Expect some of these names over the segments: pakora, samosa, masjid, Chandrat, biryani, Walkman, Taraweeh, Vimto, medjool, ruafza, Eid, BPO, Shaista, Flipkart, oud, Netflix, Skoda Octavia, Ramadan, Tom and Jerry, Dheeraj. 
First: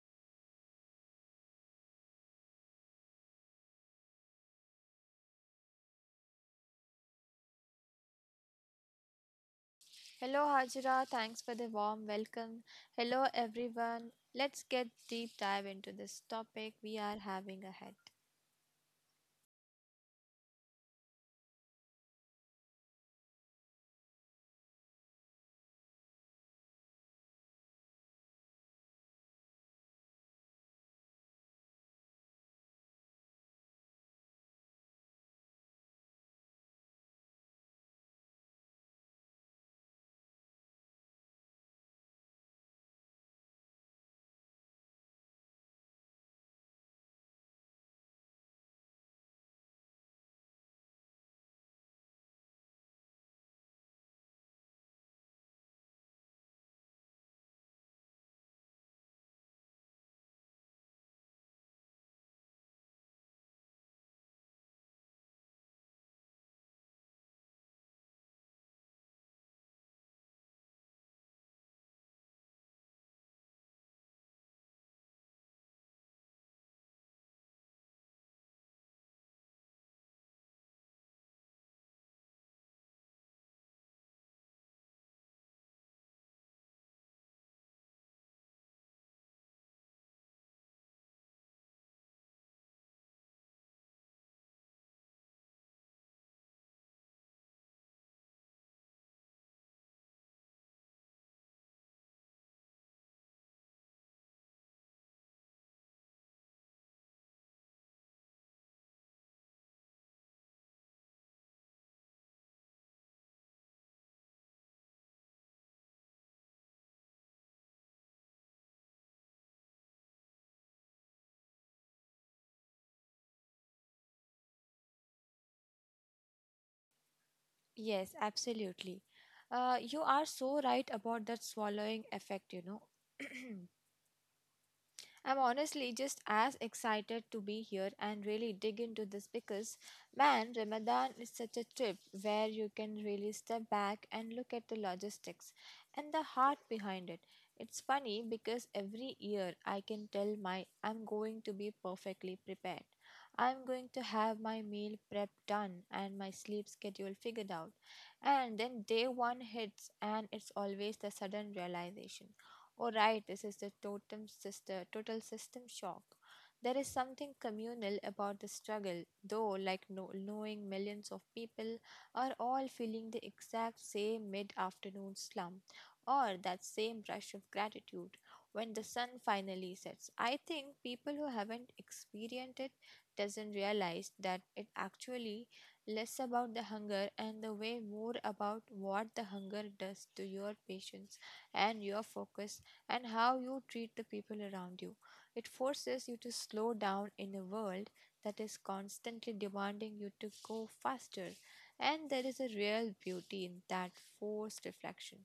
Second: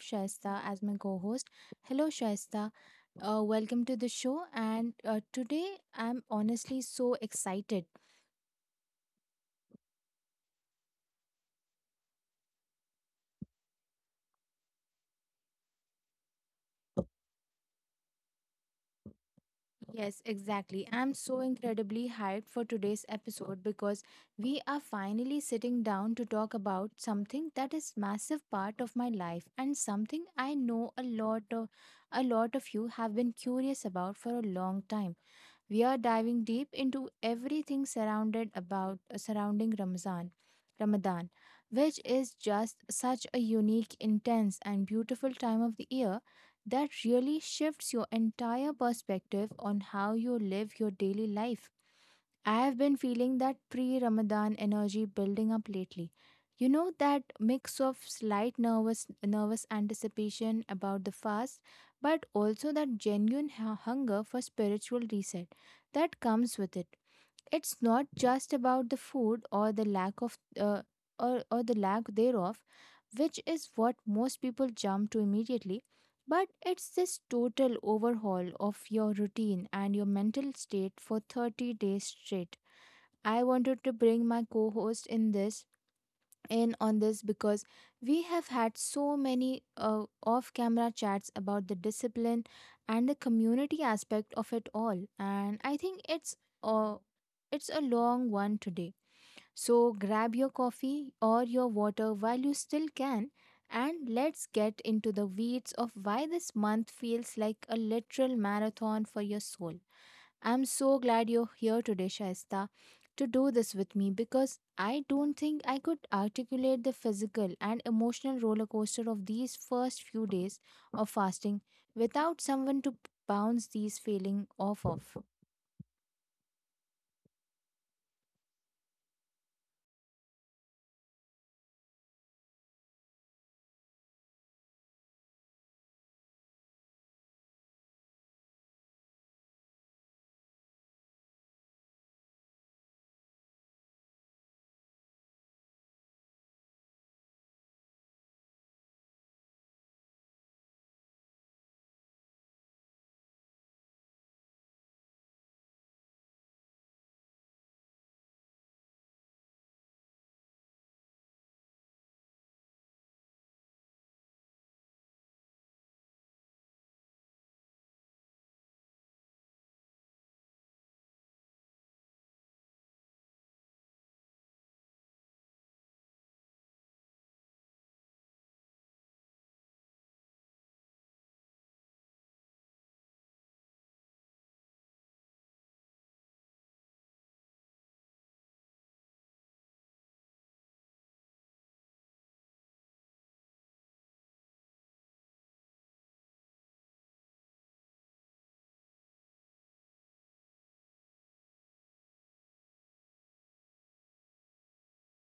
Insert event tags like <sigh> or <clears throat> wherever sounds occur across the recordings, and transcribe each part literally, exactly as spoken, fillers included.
Shaista as my co-host. Hello Shaista. Uh, welcome to the show and uh, today I'm honestly so excited. Hello, Hajra. Thanks for the warm welcome. Hello, everyone. Let's get deep dive into this topic we are having ahead. Yes, exactly. I'm so incredibly hyped for today's episode because we are finally sitting down to talk about something that is massive part of my life and something I know a lot of a lot of you have been curious about for a long time. We are diving deep into everything surrounded about uh, surrounding Ramzan, Ramadan, which is just such a unique, intense, and beautiful time of the year that really shifts your entire perspective on how you live your daily life. I have been feeling that pre Ramadan energy building up lately. You know that mix of slight nervous nervous anticipation about the fast, but also that genuine hu- hunger for spiritual reset that comes with it. It's not just about the food or the lack of uh, or, or the lack thereof, which is what most people jump to immediately, but it's this total overhaul of your routine and your mental state for thirty days straight. I wanted to bring my co host in this in on this because we have had so many uh, off camera chats about the discipline and the community aspect of it all, and I think it's uh, it's a long one today, so grab your coffee or your water while you still can, and let's get into the weeds of why this month feels like a literal marathon for your soul. I'm so glad you're here today, Shaista, to do this with me because I don't think I could articulate the physical and emotional roller coaster of these first few days of fasting without someone to bounce these feelings off of. Yes, absolutely. Uh, you are so right about that swallowing effect, you know. <clears throat> I'm honestly just as excited to be here and really dig into this because, man, Ramadan is such a trip where you can really step back and look at the logistics and the heart behind it. It's funny because every year I can tell my I'm going to be perfectly prepared. I'm going to have my meal prep done and my sleep schedule figured out. And then day one hits, and it's always the sudden realization. Oh, right, this is the totem sister, total system shock. There is something communal about the struggle, though, like no, knowing millions of people are all feeling the exact same mid afternoon slump or that same rush of gratitude when the sun finally sets. I think people who haven't experienced it doesn't realize that it actually less about the hunger and the way more about what the hunger does to your patience and your focus and how you treat the people around you. It forces you to slow down in a world that is constantly demanding you to go faster, and there is a real beauty in that forced reflection.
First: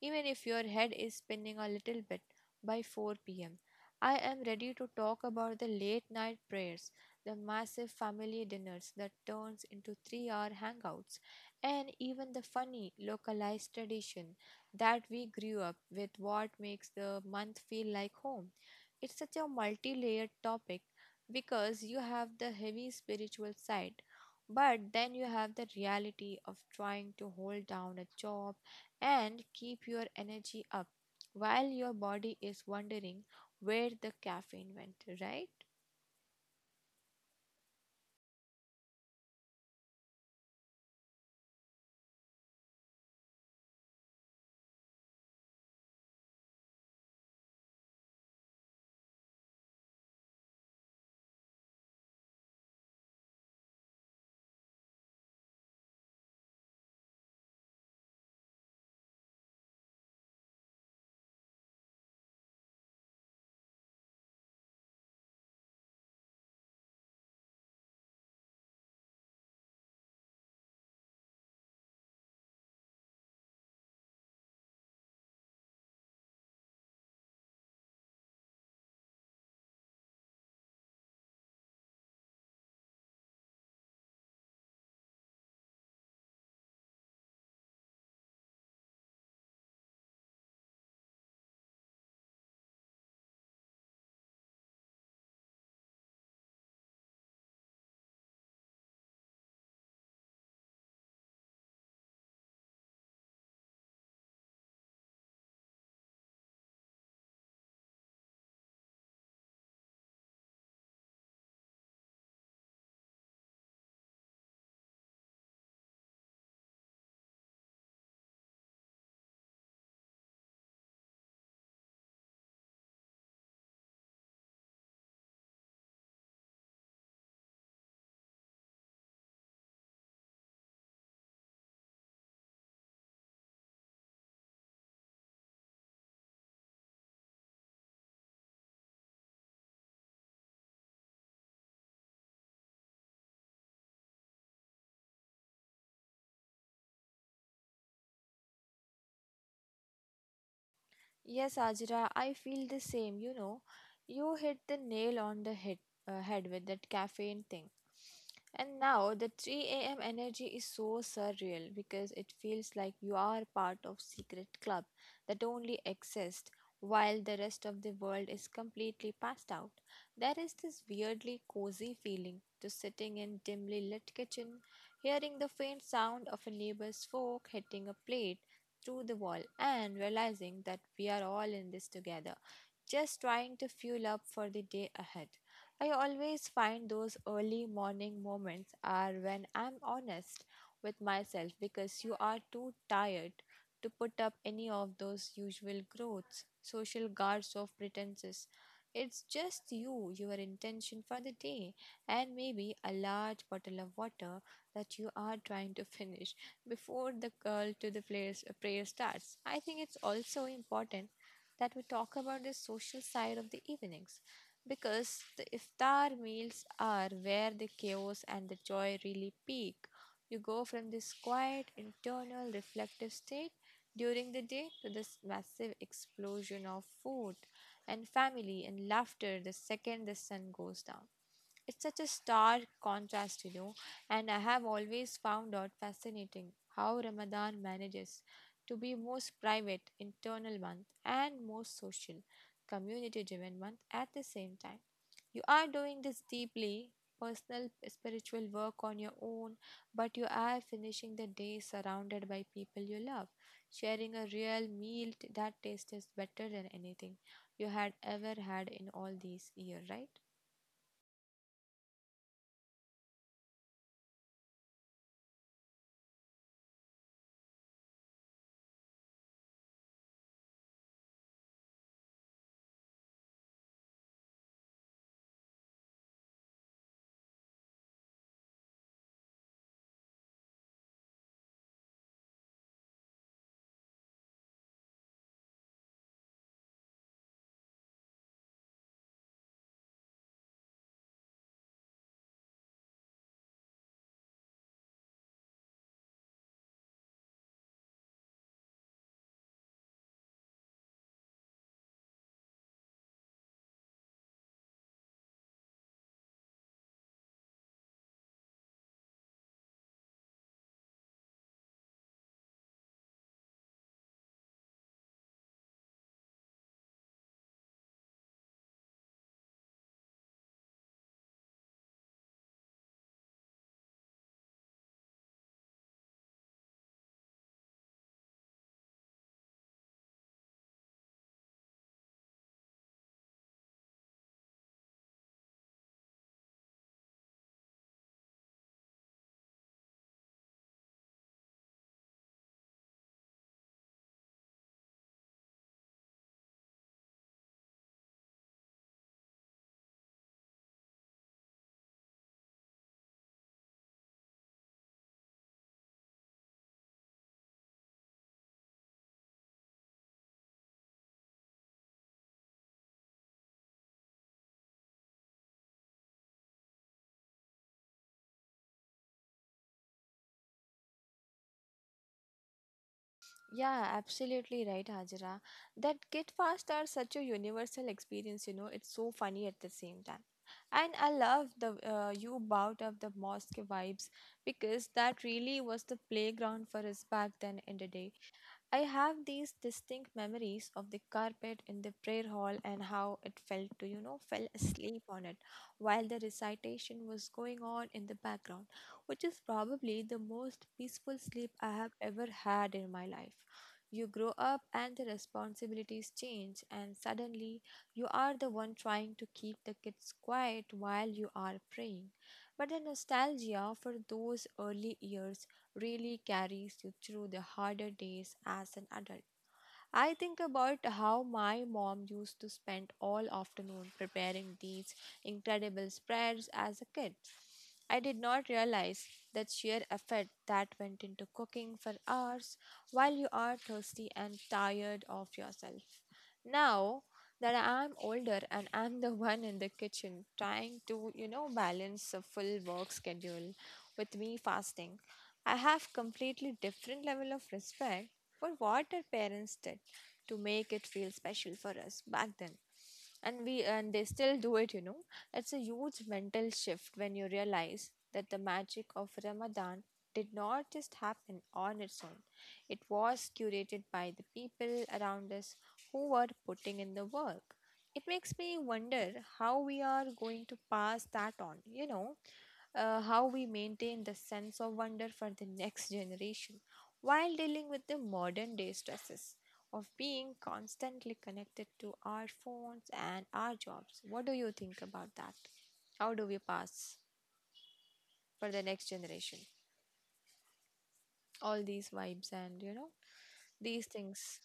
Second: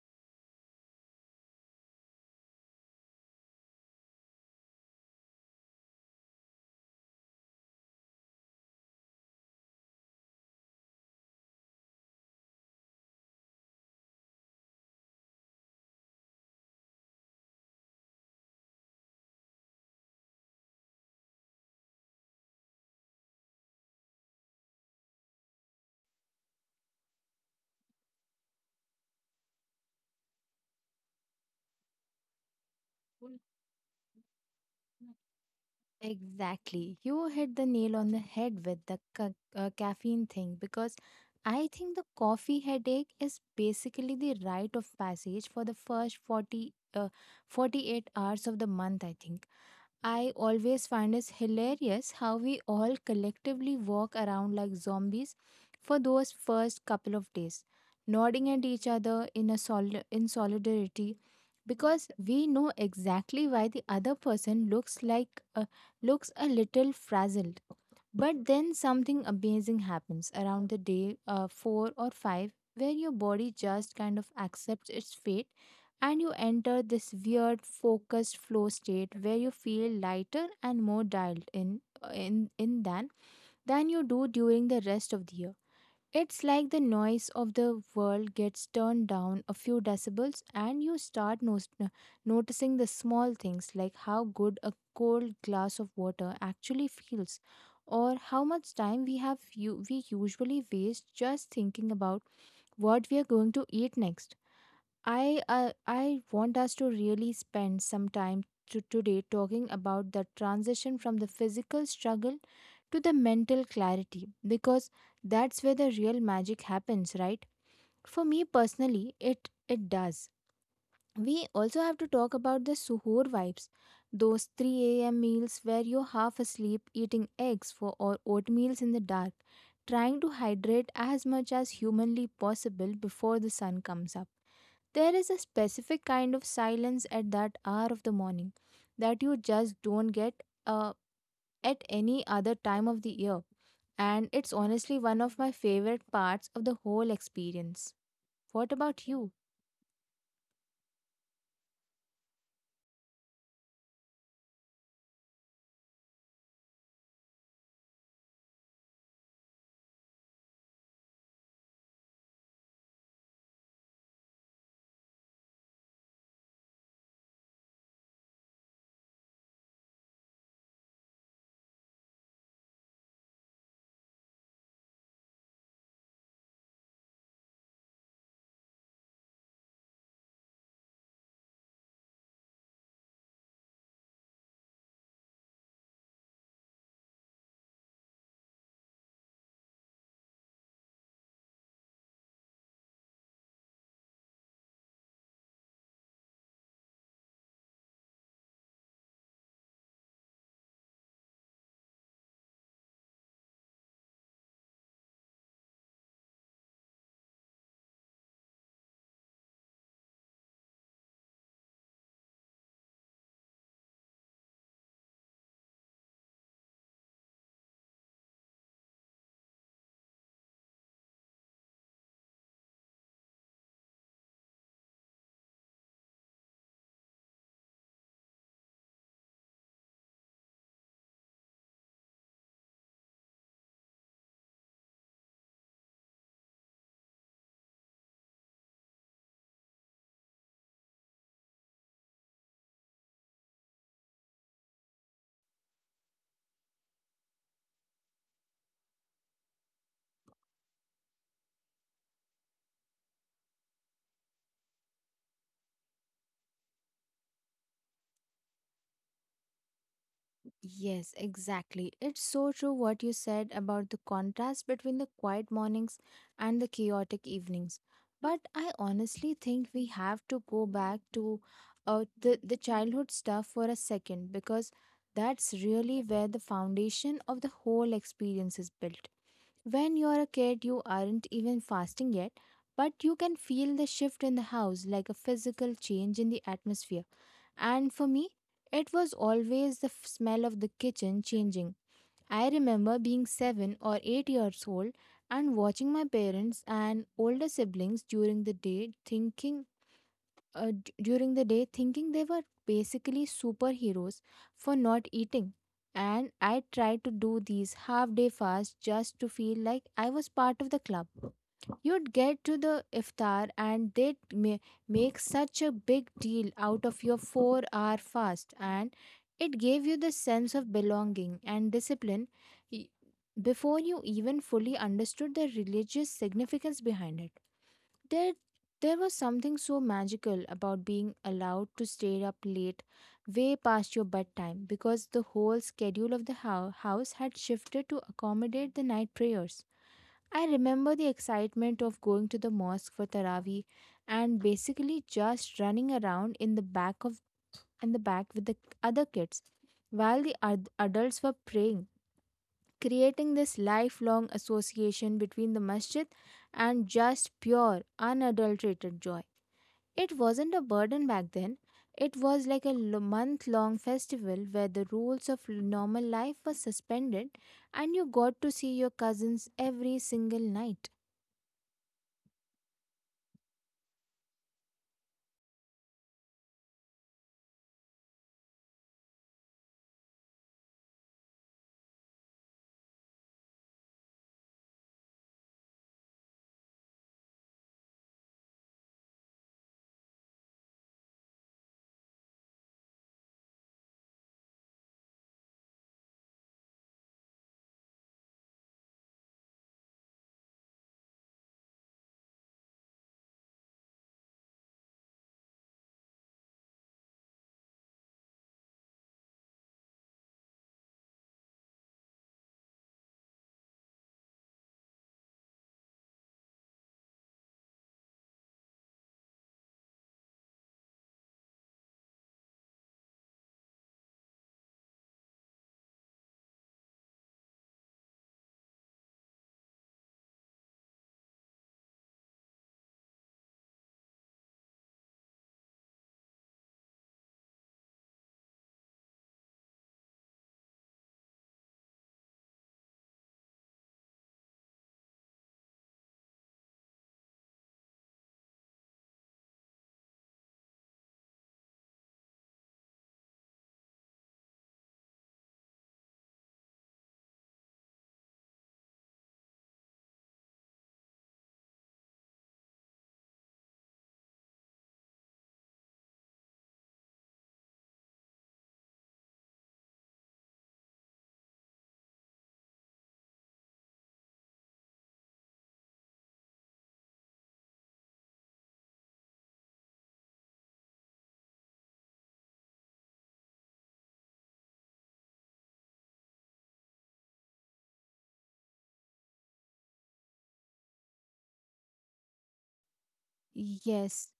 Even if your head is spinning a little bit by four p m, I am ready to talk about the late night prayers, the massive family dinners that turns into three hour hangouts, and even the funny localized tradition that we grew up with what makes the month feel like home. It's such a multi layered topic because you have the heavy spiritual side, but then you have the reality of trying to hold down a job and keep your energy up while your body is wondering where the caffeine went, right? Exactly. You hit the nail on the head with the ca- uh, caffeine thing because I think the coffee headache is basically the rite of passage for the first forty, uh, forty-eight hours of the month, I think. I always find it hilarious how we all collectively walk around like zombies for those first couple of days, nodding at each other in a sol- in solidarity because we know exactly why the other person looks like a, looks a little frazzled. But then something amazing happens around the day uh, four or five, where your body just kind of accepts its fate, and you enter this weird focused flow state where you feel lighter and more dialed in uh, in in than than you do during the rest of the year. It's like the noise of the world gets turned down a few decibels, and you start nos- no, noticing the small things, like how good a cold glass of water actually feels, or how much time we have u- we usually waste just thinking about what we are going to eat next. I uh, I want us to really spend some time to today talking about the transition from the physical struggle to the mental clarity, because that's where the real magic happens, right? For me personally, it it does. We also have to talk about the suhoor vibes, those three a m meals where you're half asleep eating eggs for or oatmeals in the dark, trying to hydrate as much as humanly possible before the sun comes up. There is a specific kind of silence at that hour of the morning that you just don't get uh, at any other time of the year. And it's honestly one of my favorite parts of the whole experience. What about you? Yes, Ajra, I feel the same. You know, you hit the nail on the head, uh, head with that caffeine thing. And now the three a m energy is so surreal because it feels like you are part of secret club that only exists while the rest of the world is completely passed out. There is this weirdly cozy feeling to sitting in dimly lit kitchen, hearing the faint sound of a neighbor's fork hitting a plate to the wall and realizing that we are all in this together just trying to fuel up for the day ahead. I always find those early morning moments are when I'm honest with myself because you are too tired to put up any of those usual growths, social guards of pretenses. It's just you, your intention for the day, and maybe a large bottle of water that you are trying to finish before the call to the players, prayer starts. I think it's also important that we talk about the social side of the evenings because the iftar meals are where the chaos and the joy really peak. You go from this quiet, internal, reflective state during the day to this massive explosion of food and family and laughter the second the sun goes down. It's such a stark contrast, you know, and I have always found out fascinating how Ramadan manages to be most private, internal month, and most social, community driven month at the same time. You are doing this deeply personal spiritual work on your own, but you are finishing the day surrounded by people you love, sharing a real meal t- that tastes better than anything you had ever had in all these years, right? Yes, exactly. It's so true what you said about the contrast between the quiet mornings and the chaotic evenings. But I honestly think we have to go back to uh, the, the childhood stuff for a second because that's really where the foundation of the whole experience is built. When you're a kid, you aren't even fasting yet, but you can feel the shift in the house like a physical change in the atmosphere, and for me, it was always the f- smell of the kitchen changing. I remember being seven or eight years old and watching my parents and older siblings during the day thinking uh, d- during the day thinking they were basically superheroes for not eating. And I tried to do these half day fasts just to feel like I was part of the club. You'd get to the iftar and they'd ma- make such a big deal out of your four hour fast, and it gave you the sense of belonging and discipline y- before you even fully understood the religious significance behind it. There, there was something so magical about being allowed to stay up late, way past your bedtime, because the whole schedule of the hou- house had shifted to accommodate the night prayers. I remember the excitement of going to the mosque for Taraweeh and basically just running around in the back of in the back with the other kids while the ad- adults were praying, creating this lifelong association between the masjid and just pure unadulterated joy. It wasn't a burden back then. It was like a month long festival where the rules of l- normal life were suspended and you got to see your cousins every single night. Yeah, absolutely right, Hajra. That Get Fast are such a universal experience, you know, it's so funny at the same time. And I love the uh, you bout of the mosque vibes because that really was the playground for us back then in the day. I have these distinct memories of the carpet in the prayer hall and how it felt to, you know, fell asleep on it while the recitation was going on in the background, which is probably the most peaceful sleep I have ever had in my life. You grow up and the responsibilities change, and suddenly you are the one trying to keep the kids quiet while you are praying. But the nostalgia for those early years really carries you through the harder days as an adult. I think about how my mom used to spend all afternoon preparing these incredible spreads as a kid. I did not realize that sheer effort that went into cooking for hours while you are thirsty and tired of yourself. Now that I'm older and I'm the <laughs> one in the kitchen trying to, you know, balance a full work schedule with me fasting, I have completely different level of respect for what our parents did to make it feel special for us back then, and we and they still do it, you know. It's a huge mental shift when you realize that the magic of Ramadan did not just happen on its own. It was curated by the people around us who were putting in the work. It makes me wonder how we are going to pass that on, you know. Uh, how we maintain the sense of wonder for the next generation while dealing with the modern day stresses of being constantly connected to our phones and our jobs. What do you think about that? How do we pass for the next generation? All these vibes and you know, these Yes. things.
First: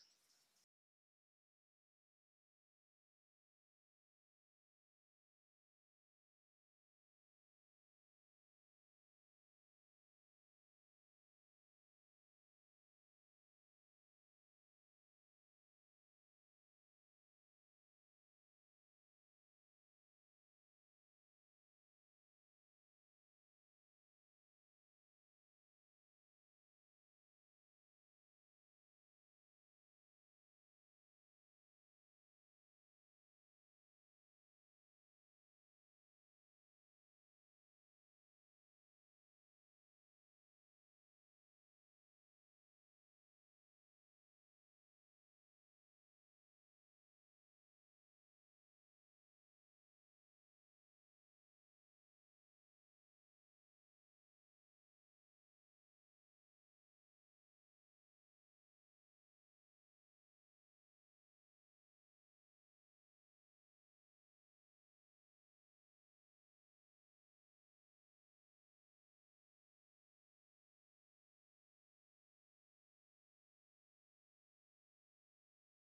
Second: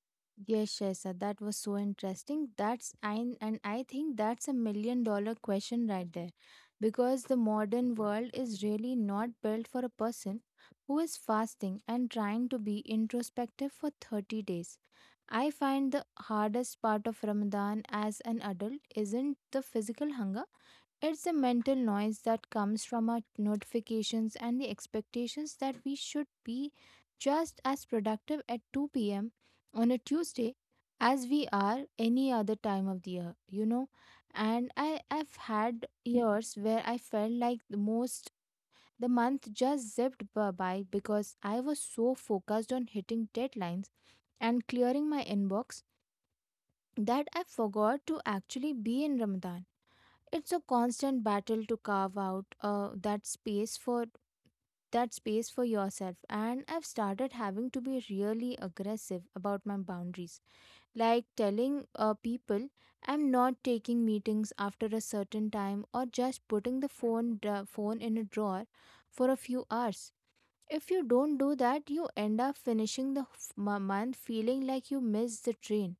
Yes, Shaisa, that was so interesting. That's I and I think that's a million dollar question right there. Because the modern world is really not built for a person who is fasting and trying to be introspective for thirty days. I find the hardest part of Ramadan as an adult isn't the physical hunger, it's the mental noise that comes from our notifications and the expectations that we should be just as productive at two p m on a Tuesday as we are any other time of the year, you know. And I, I've had years where I felt like the most the month just zipped bu- by because I was so focused on hitting deadlines and clearing my inbox that I forgot to actually be in Ramadan. It's a constant battle to carve out uh, that space for that space for yourself, and I've started having to be really aggressive about my boundaries, like telling uh, people I'm not taking meetings after a certain time, or just putting the phone dra- phone in a drawer for a few hours. If you don't do that, you end up finishing the f- m- month feeling like you missed the train,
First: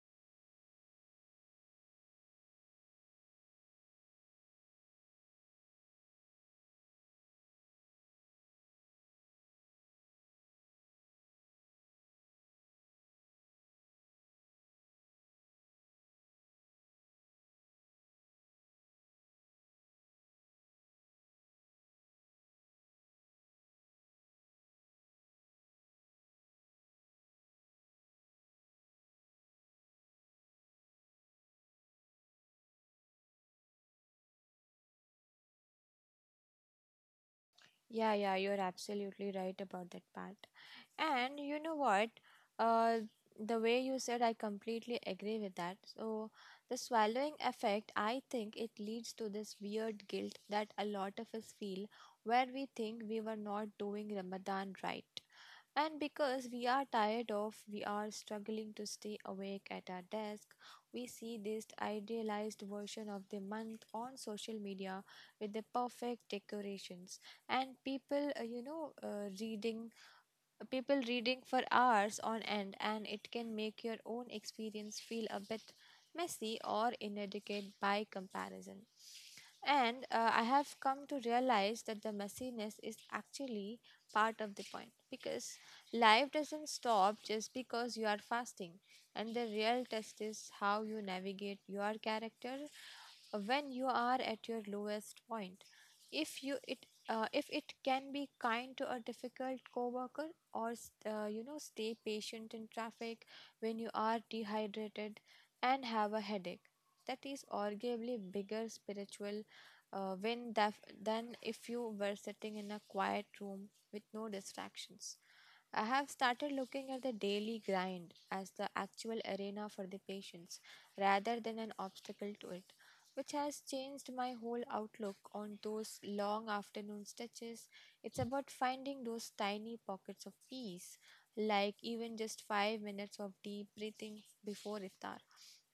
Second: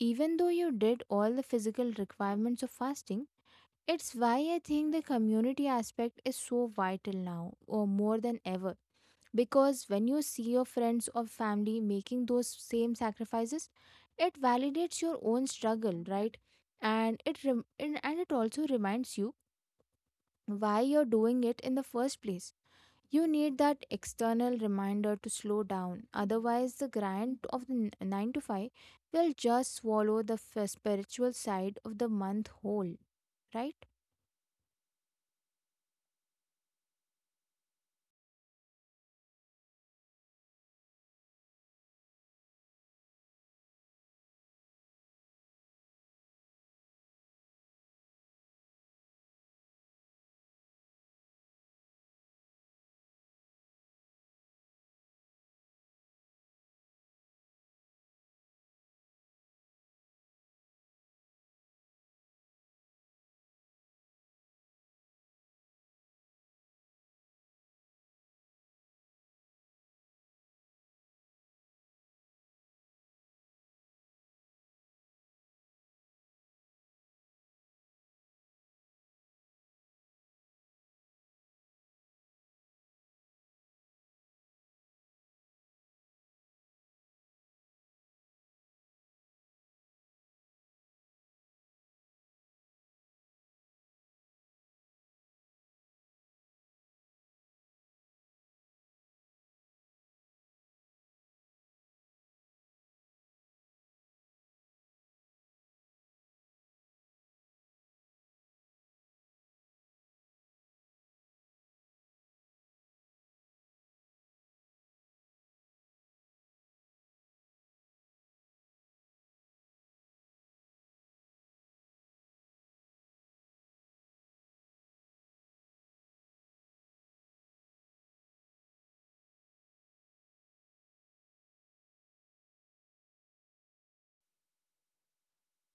even though you did all the physical requirements of fasting. It's why I think the community aspect is so vital now, or more than ever. Because when you see your friends or family making those same sacrifices, it validates your own struggle, right? And it rem- and and it also reminds you why you're doing it in the first place. You need that external reminder to slow down, otherwise, the grind of the n- nine to five will just swallow the f- spiritual side of the month whole, right? Yeah, yeah, you're absolutely right about that part. And you know what? Uh, the way you said, I completely agree with that. So, the swallowing effect, I think it leads to this weird guilt that a lot of us feel where we think we were not doing Ramadan right. And because we are tired of, we are struggling to stay awake at our desk, we see this idealized version of the month on social media with the perfect decorations and people uh, you know uh, reading people reading for hours on end, and it can make your own experience feel a bit messy or inadequate by comparison. And uh, I have come to realize that the messiness is actually part of the point because life doesn't stop just because you are fasting. And the real test is how you navigate your character when you are at your lowest point. If you it uh, if it can be kind to a difficult coworker or s- uh, you know stay patient in traffic when you are dehydrated and have a headache that is arguably bigger spiritual uh, when that than if you were sitting in a quiet room with no distractions. I have started looking at the daily grind as the actual arena for the patients rather than an obstacle to it, which has changed my whole outlook on those long afternoon stretches. It's about finding those tiny pockets of peace, like even just five minutes of deep breathing before iftar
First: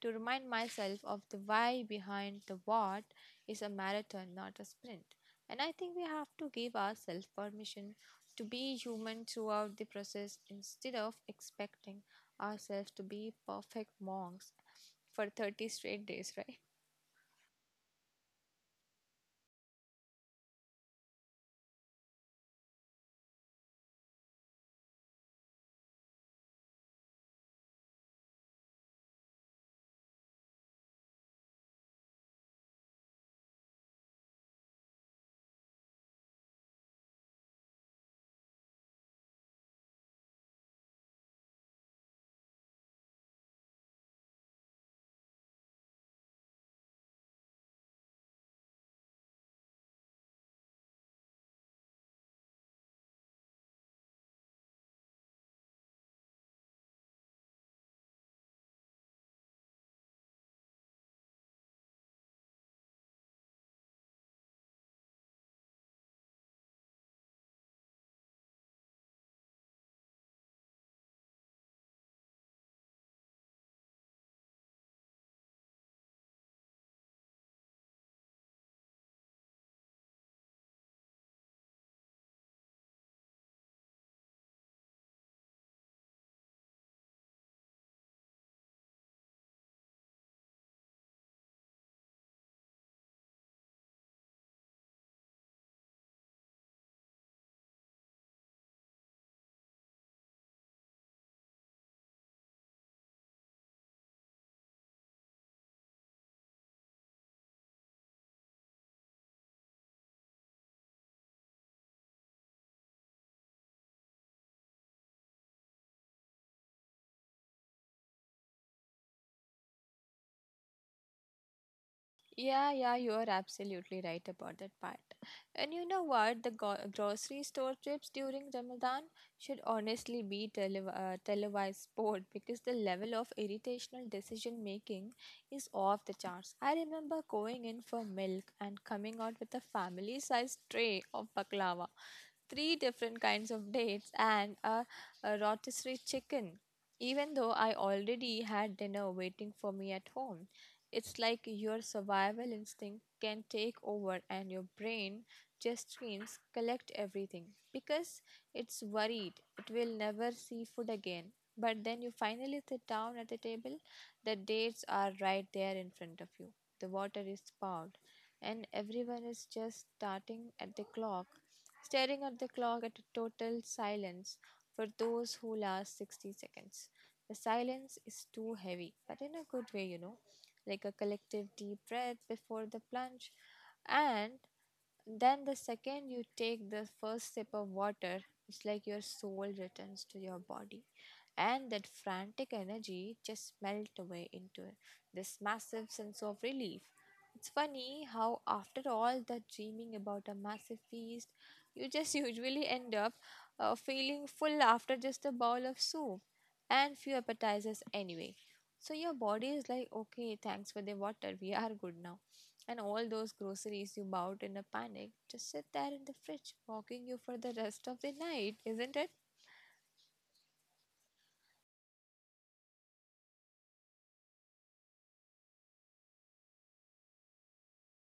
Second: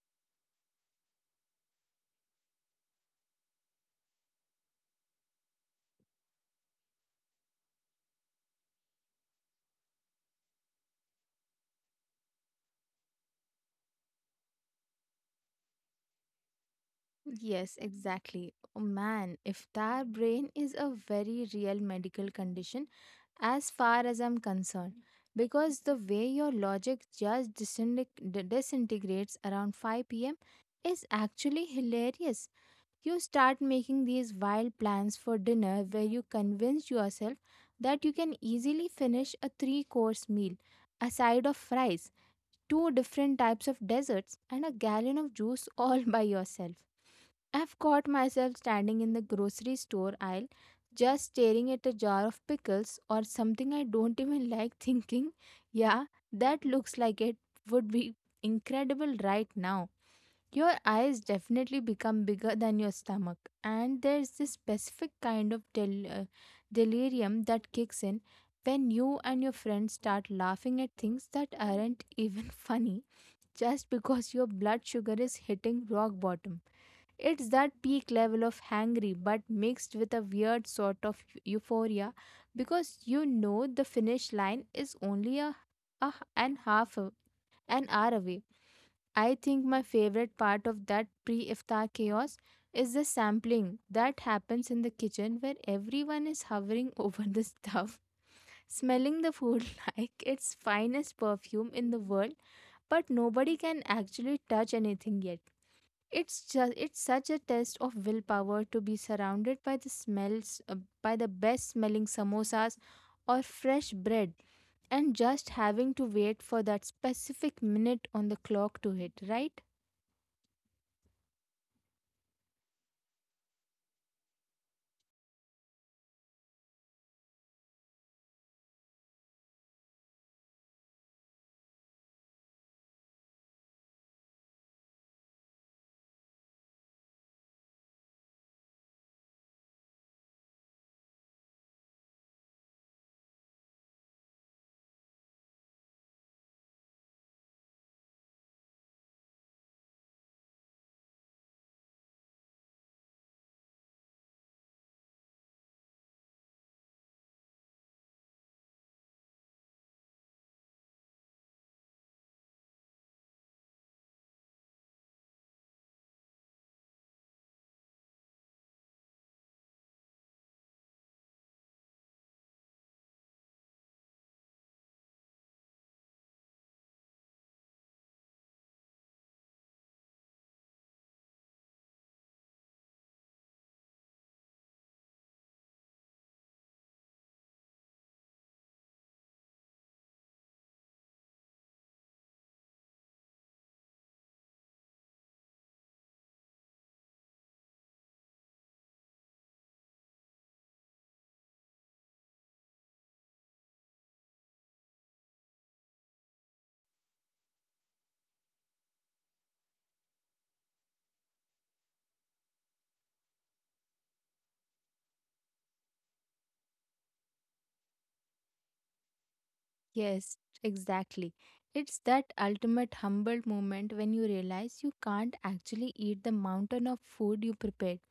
to remind myself of the why behind the what is a marathon, not a sprint. And I think we have to give ourselves permission to be human throughout the process instead of expecting ourselves to be perfect monks for thirty straight days, <laughs> right? Yes, exactly. Oh, man, if that brain is a very real medical condition, as far as I'm concerned, because the way your logic just disinte- d- disintegrates around five p m is actually hilarious. You start making these wild plans for dinner where you convince yourself that you can easily finish a three course meal, a side of fries, two different types of desserts, and a gallon of juice <laughs> all by yourself. I've caught myself standing in the grocery store aisle, just staring at a jar of pickles or something I don't even <laughs> like, thinking, yeah, that looks like it would be incredible right now. Your eyes definitely become bigger than your stomach, and there's this specific kind of del- uh, delirium that kicks in when you and your friends start laughing at things that aren't even <laughs> funny just because your blood sugar is hitting rock bottom. It's that peak level of hangry, but mixed with a weird sort of eu- euphoria because you know the finish line is only a, a h- an half a, an hour away. I think my favorite part of that pre iftar chaos is the sampling that happens in the kitchen where everyone is hovering <laughs> over the stuff, <laughs> smelling the food <laughs> like its finest perfume in the world, but nobody can actually touch anything yet. It's just it's such a test of willpower to be surrounded by the smells uh, by the best smelling samosas or fresh bread and just having to wait for that specific minute on the clock to hit, right? Yeah, yeah, you are absolutely right about that part. And you know what? The go- grocery store trips during Ramadan should honestly be tele- uh, televised sport <laughs> because the level of irritational decision making is off the charts. I remember going in for milk and coming out with a family sized tray of baklava, three different kinds of dates, and a, a rotisserie chicken. Even though I already had dinner waiting for me at home, it's like your survival instinct can take over and your brain just screams, collect everything because it's worried it will never see food again. But then you finally sit down at the table, the dates are right there in front of you, the water is poured, and everyone is just starting at the clock, staring at the clock at a total silence for those who last sixty seconds. The silence is too heavy, but in a good way, you know, like a collective deep breath before the plunge. And then the second you take the first sip of water, it's like your soul returns to your body. And that frantic energy just melt away into this massive sense of relief. It's funny how, after all that dreaming about a massive feast, you just <laughs> usually end up uh, feeling full after just a bowl of soup and few appetizers anyway. So your body is like, okay, thanks for the water, we are good now. And all those groceries you bought in a panic just sit there in the fridge, mocking you for the rest of the night, isn't it? Yes, exactly. It's that ultimate humble moment when you realize you can't actually eat the mountain of food you prepared,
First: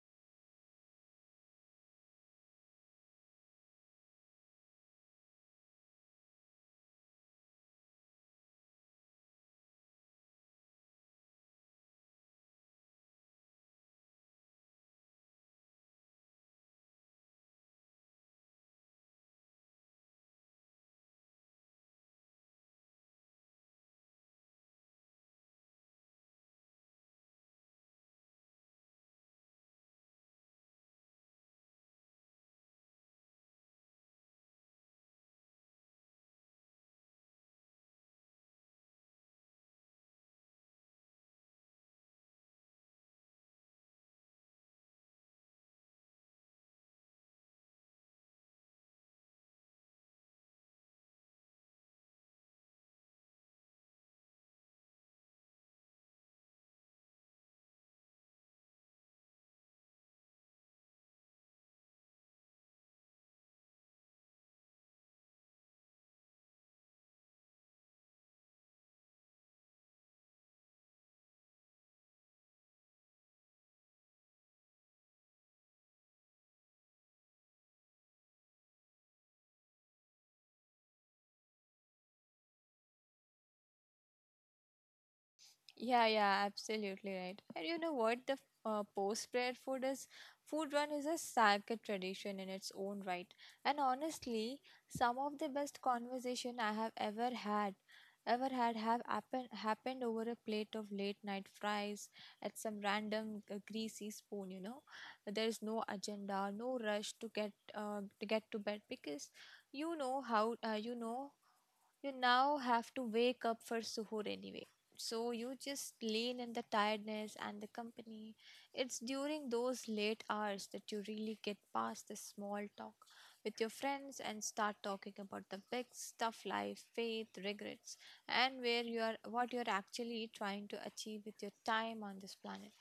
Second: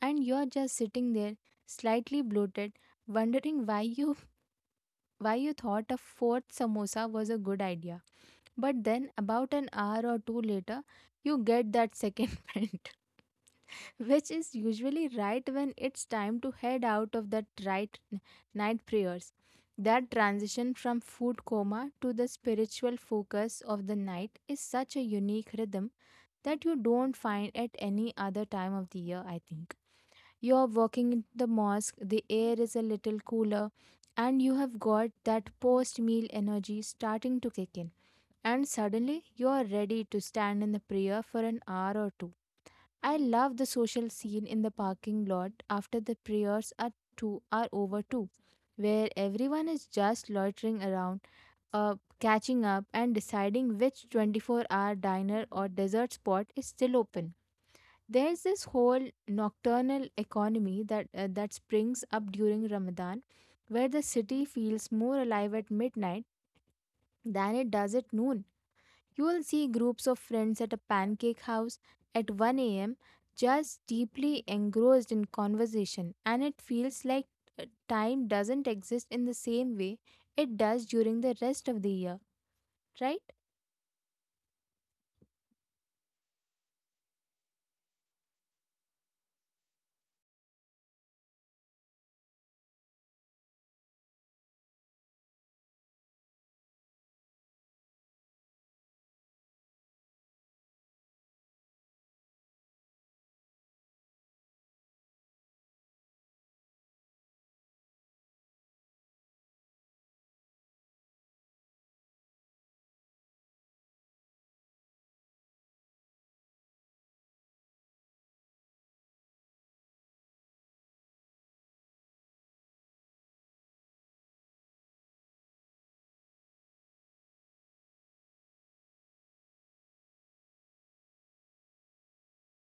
and you're just sitting there, slightly bloated, wondering why you <laughs> why you thought a fourth samosa was a good idea. But then, about an hour or two later, you get that second <laughs> pant, which is usually right when it's time to head out of that right n- night prayers. That transition from food coma to the spiritual focus of the night is such a unique rhythm that you don't find at any other time of the year, I think. You're walking in the mosque, the air is a little cooler, and you have got that post meal energy starting to kick in, and suddenly you are ready to stand in the prayer for an hour or two. I love the social scene in the parking lot after the prayers are two are over too, where everyone is just loitering around, uh, catching up and deciding which twenty-four-hour diner or dessert spot is still open. There's this whole nocturnal economy that uh, that springs up during Ramadan, where the city feels more alive at midnight than it does at noon. You will see groups of friends at a pancake house at one a m, just deeply engrossed in conversation, and it feels like uh, time doesn't exist in the same way it does during the rest of the year, right? Yeah, yeah, absolutely right. And you know what? The uh, post-prayer food is food run is a sacred tradition in its own right. And honestly, some of the best conversation I have ever had, ever had, have happen, happened over a plate of late-night fries at some random uh, greasy spoon. You know, there is no agenda, no rush to get uh, to get to bed because you know how uh, you know you now have to wake up for suhoor anyway. So you just lean in the tiredness and the company. It's during those late hours that you really get past the small talk with your friends and start talking about the big stuff life, faith, regrets, and where you are what you're actually trying to achieve with your time on this planet.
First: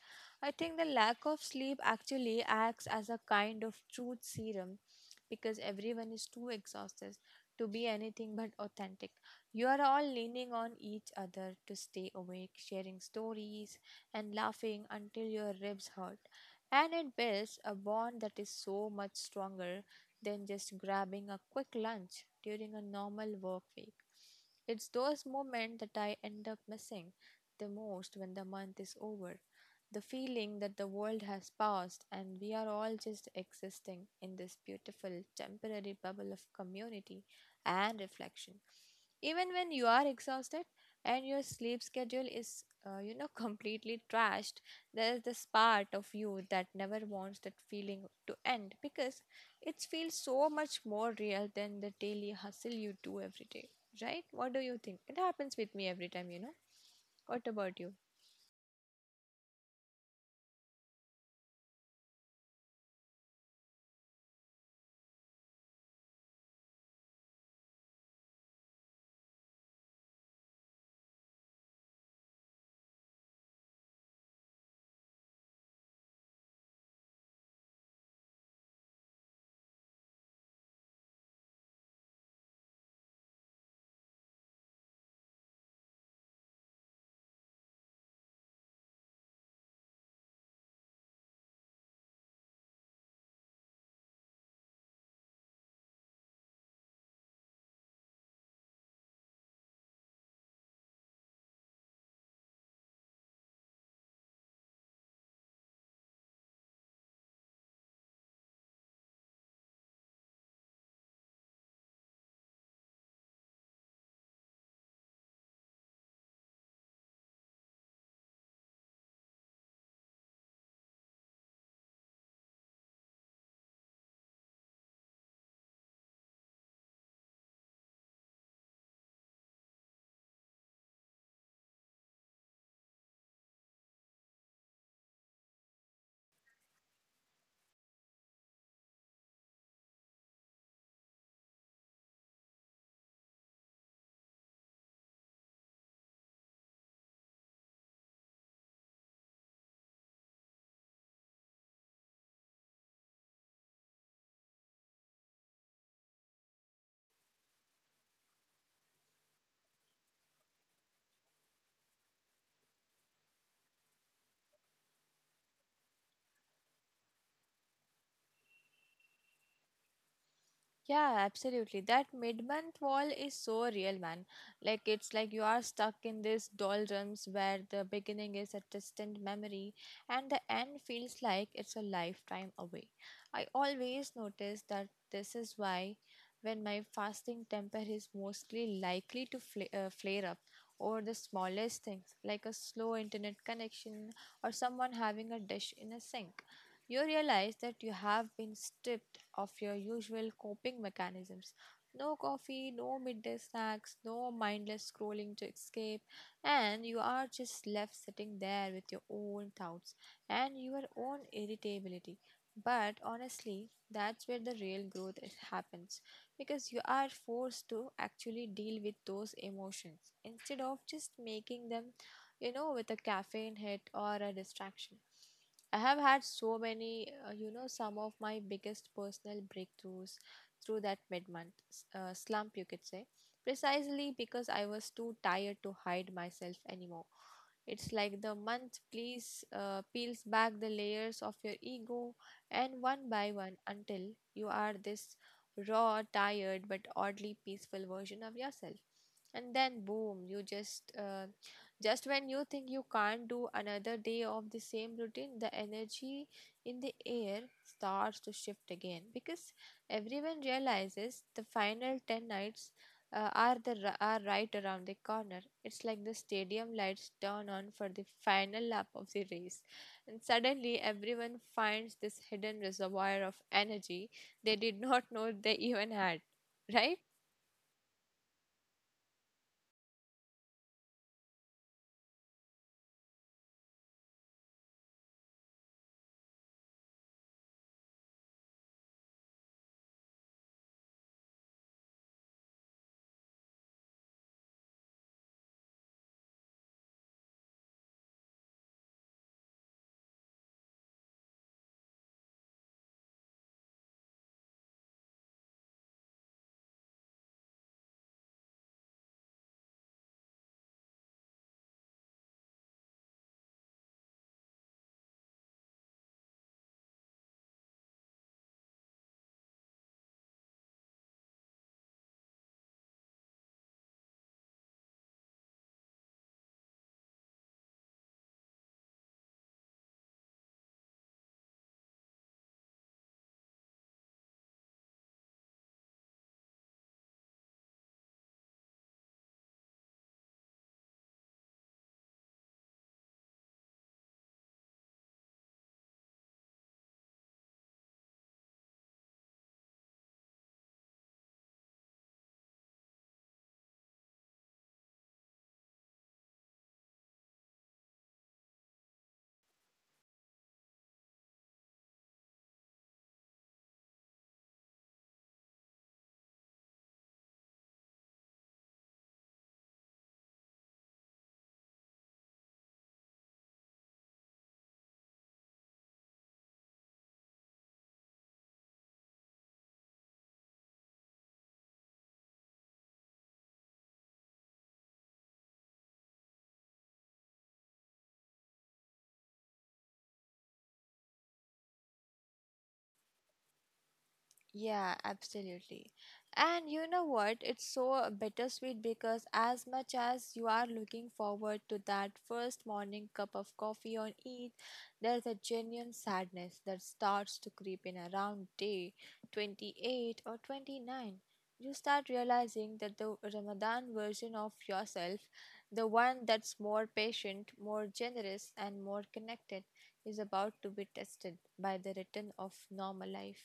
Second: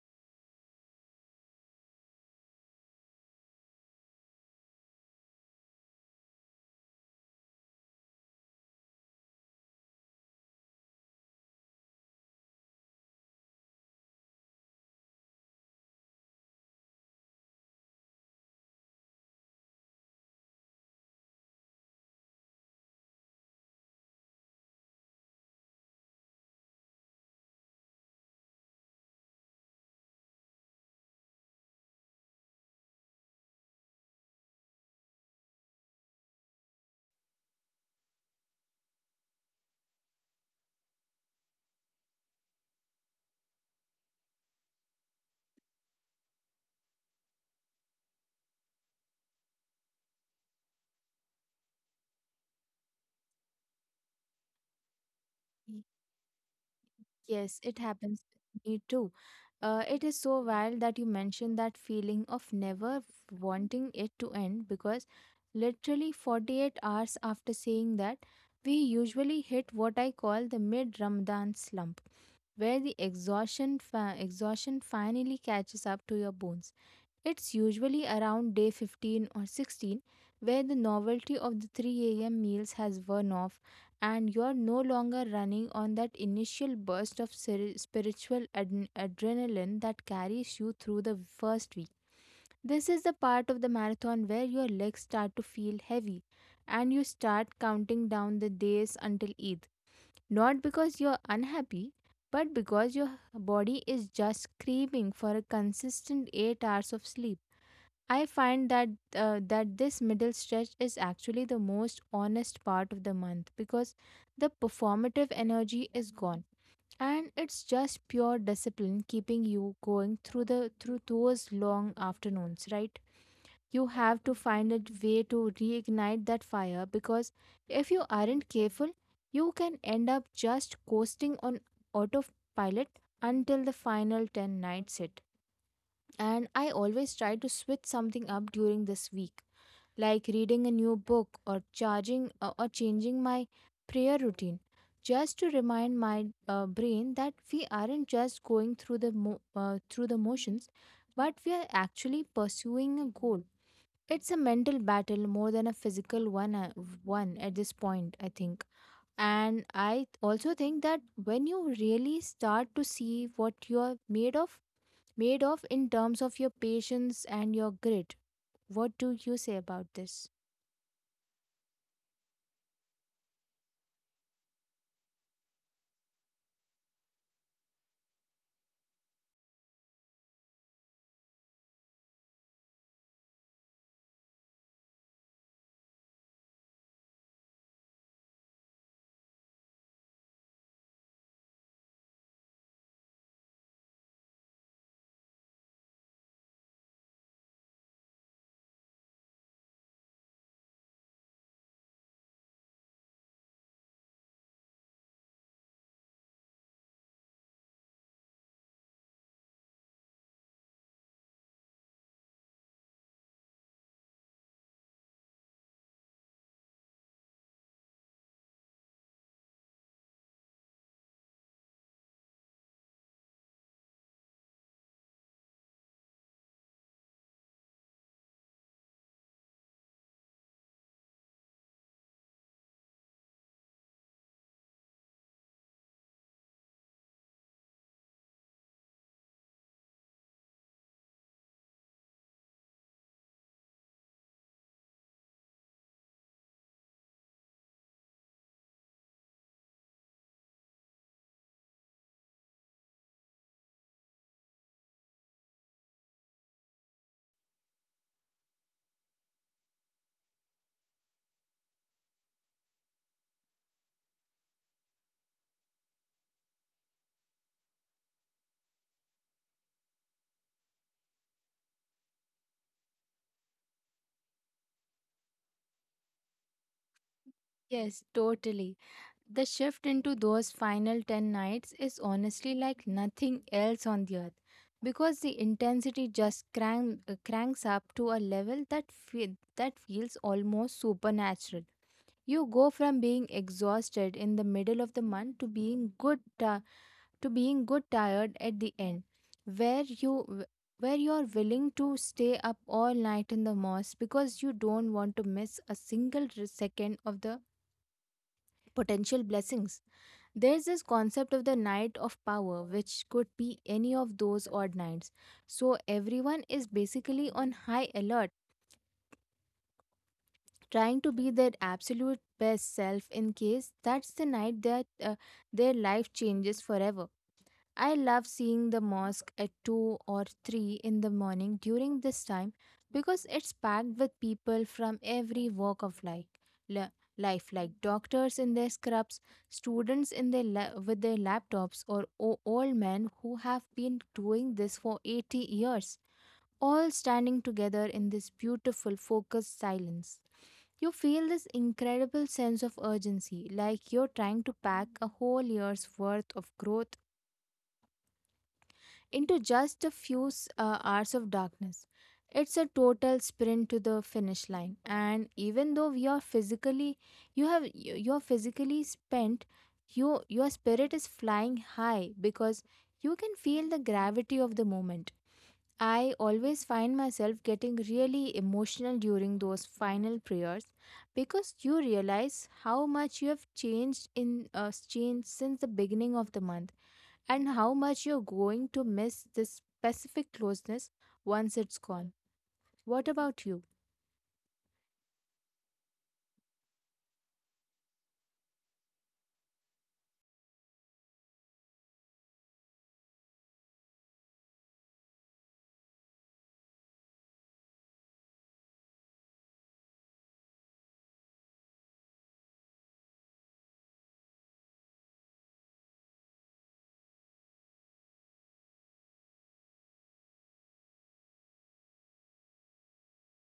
I think the lack of sleep actually acts as a kind of truth serum because everyone is too exhausted to be anything but authentic. You are all leaning on each other to stay awake, sharing stories and laughing until your ribs hurt. And it builds a bond that is so much stronger than just grabbing a quick lunch during a normal work week. It's those moments that I end up missing the most when the month is over. The feeling that the world has passed and we are all just existing in this beautiful temporary bubble of community and reflection. Even when you are exhausted and your sleep schedule is, uh, you know, <laughs> completely trashed, there is this part of you that never wants that feeling to end because it feels so much more real than the daily hustle you do every day, right? What do you think? It happens with Y- me every time, you know. What Yes, it about you? happens with me too. Uh, it is so wild that you mentioned that feeling of never wanting it to end, because literally forty-eight hours after saying that, we usually hit what I call the mid Ramadan slump, where the exhaustion, fa- exhaustion finally catches up to your bones. It's usually around day fifteen or sixteen, where the novelty of the three a m meals has worn off and you're no longer running on that initial burst of seri- spiritual ad- adrenaline that carries you through the first week. This is the part of the marathon where your legs start to feel heavy and you start counting down the days until Eid. Not because you're unhappy, but because your body is just craving for a consistent eight hours of sleep. I find that uh, that this middle stretch is actually the most honest part of the month, because the performative energy is gone and it's just pure discipline keeping you going through the through those long afternoons, right? You have to find a way to reignite that fire, because if you aren't careful, you can end up just coasting on autopilot until the final ten nights hit. And I always try to switch something up during this week, like reading a new book or charging uh, or changing my prayer routine, just to remind my uh, brain that we aren't just going through the mo- uh, through the motions, but we are actually pursuing a goal. It's a mental battle more than a physical one, uh, one at this point, I think. And I also think that when you really start to see what you're made of, made of in terms of your patience and your grit. What do you say about this? Yeah, absolutely. That mid-month wall is so real, man. Like it's like you are stuck in this doldrums where the beginning is a distant memory and the end feels like it's a lifetime away. I always notice that this is why when my fasting temper is mostly likely to fla uh, flare up over the smallest things, like a slow internet connection or someone having a dish in a sink. You realize that you have been stripped of your usual coping mechanisms. No coffee, no midday snacks, no mindless scrolling to escape, and you are just left sitting there with your own thoughts and your own irritability. But honestly, that's where the real growth is- happens because you are forced to actually deal with those emotions instead of just making them, you know, with a caffeine hit or a distraction. I have had so many, uh, you know, some of my biggest personal breakthroughs through that mid month uh, slump, you could say, precisely because I was too tired to hide myself anymore. It's like the month please uh, peels back the layers of your ego and one by one until you are this raw, tired, but oddly peaceful version of yourself. And then, boom, you just uh, just when you think you can't do another day of the same routine, the energy in the air starts to shift again because everyone realizes the final ten nights uh, are the ri- are right around the corner. It's like the stadium lights turn on for the final lap of the race and suddenly everyone finds this hidden reservoir of energy they did not know they even had, right? Yes, totally. The shift into those final ten nights is honestly like nothing else on the earth, because the intensity just crank, uh, cranks up to a level that fe- that feels almost supernatural. You go from being exhausted in the middle of the month to being good ti- to being good tired at the end, where you where you are willing to stay up all night in the mosque because you don't want to miss a single r- second of the potential blessings. There's this concept of the night of power, which could be any of those odd nights. So everyone is basically on high alert, trying to be their absolute best self in case that's the night that uh, their life changes forever. I love seeing the mosque at two or three in the morning during this time because it's packed with people from every walk of life. li- Life like doctors in their scrubs, students in their la- with their laptops, or o- old men who have been doing this for eighty years, all standing together in this beautiful focused silence. You feel this incredible sense of urgency, like you're trying to pack a whole year's worth of growth into just a few s- uh, hours of darkness. It's a total sprint to the finish line, and even though we are physically, you have you- you're physically spent, you your spirit is flying high, because you can feel the gravity of the moment. I always find myself getting really emotional during those final prayers, because you realize how much you have changed in uh, changed since the beginning of the month and how much you're going to miss this specific closeness once it's gone. What about you? Yeah, absolutely. And you know what? It's so bittersweet because as much as you are looking forward to that first morning cup of coffee on Eid, there's a genuine sadness that starts to creep in around day twenty-eight or twenty-nine. You start realizing that the Ramadan version of yourself, the one that's more patient, more generous, and more connected, is about to be tested by the return of normal life.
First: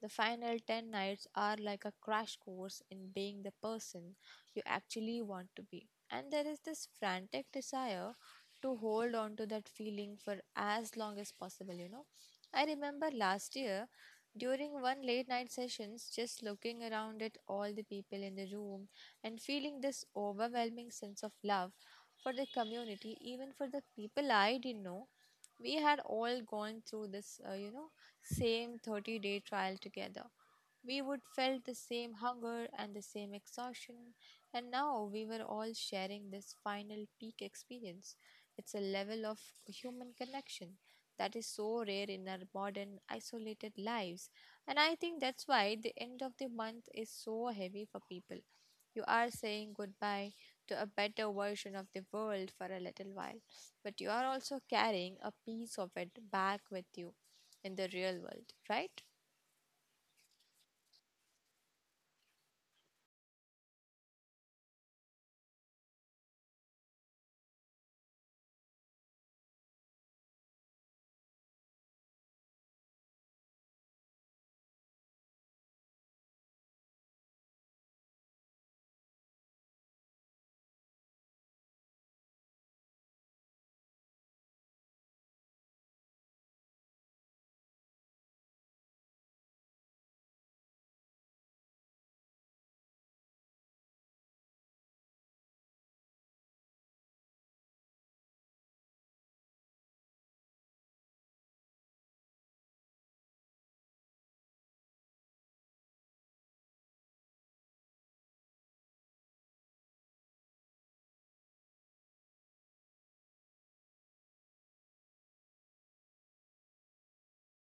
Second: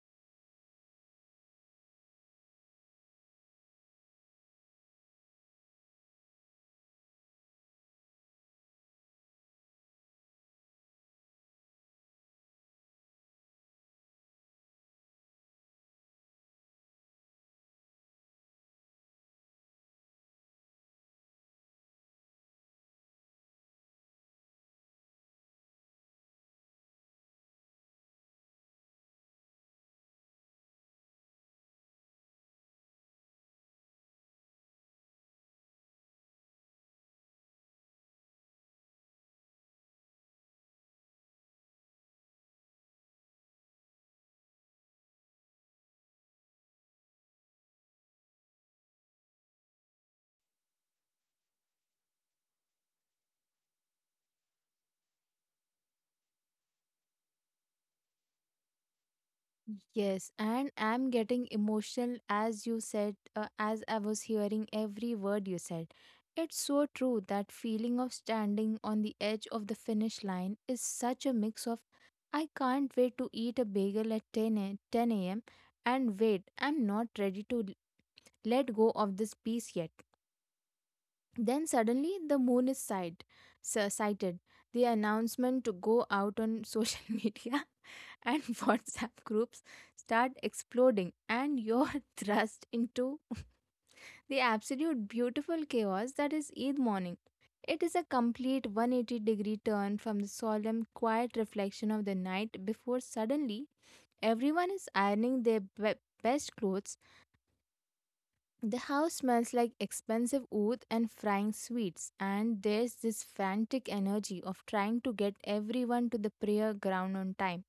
The final ten nights are like a crash course in being the person you actually want to be. And there is this frantic desire to hold on to that feeling for as long as possible, you know. I remember last year during one late night sessions just looking around at all the people in the room and feeling this overwhelming sense of love for the community, even for the people I didn't know. We had all gone through this uh, you know same thirty day trial together. We would felt the same hunger and the same exhaustion, and now we were all sharing this final peak experience. It's a level of human connection that is so rare in our modern isolated lives, and I think that's why the end of the month is so heavy for people. You are saying goodbye to a better version of the world for a little while, but you are also carrying a piece of it back with you in the real world, right? Yes, and I'm getting emotional as you said, uh, as I was hearing every word you said. It's so true, that feeling of standing on the edge of the finish line is such a mix of I can't wait to eat a bagel at ten a, ten a m and wait, I'm not ready to l- let go of this piece yet. Then suddenly the moon is sight, s- sighted. The announcement to go out on social <laughs> media and <laughs> WhatsApp groups start exploding, and you're <laughs> thrust into <laughs> the absolute beautiful chaos that is Eid morning. It is a complete one hundred eighty degree turn from the solemn, quiet reflection of the night before. Suddenly everyone is ironing their be- best clothes. The house smells like expensive oud and frying sweets, and there's this frantic energy of trying to get everyone to the prayer ground on time.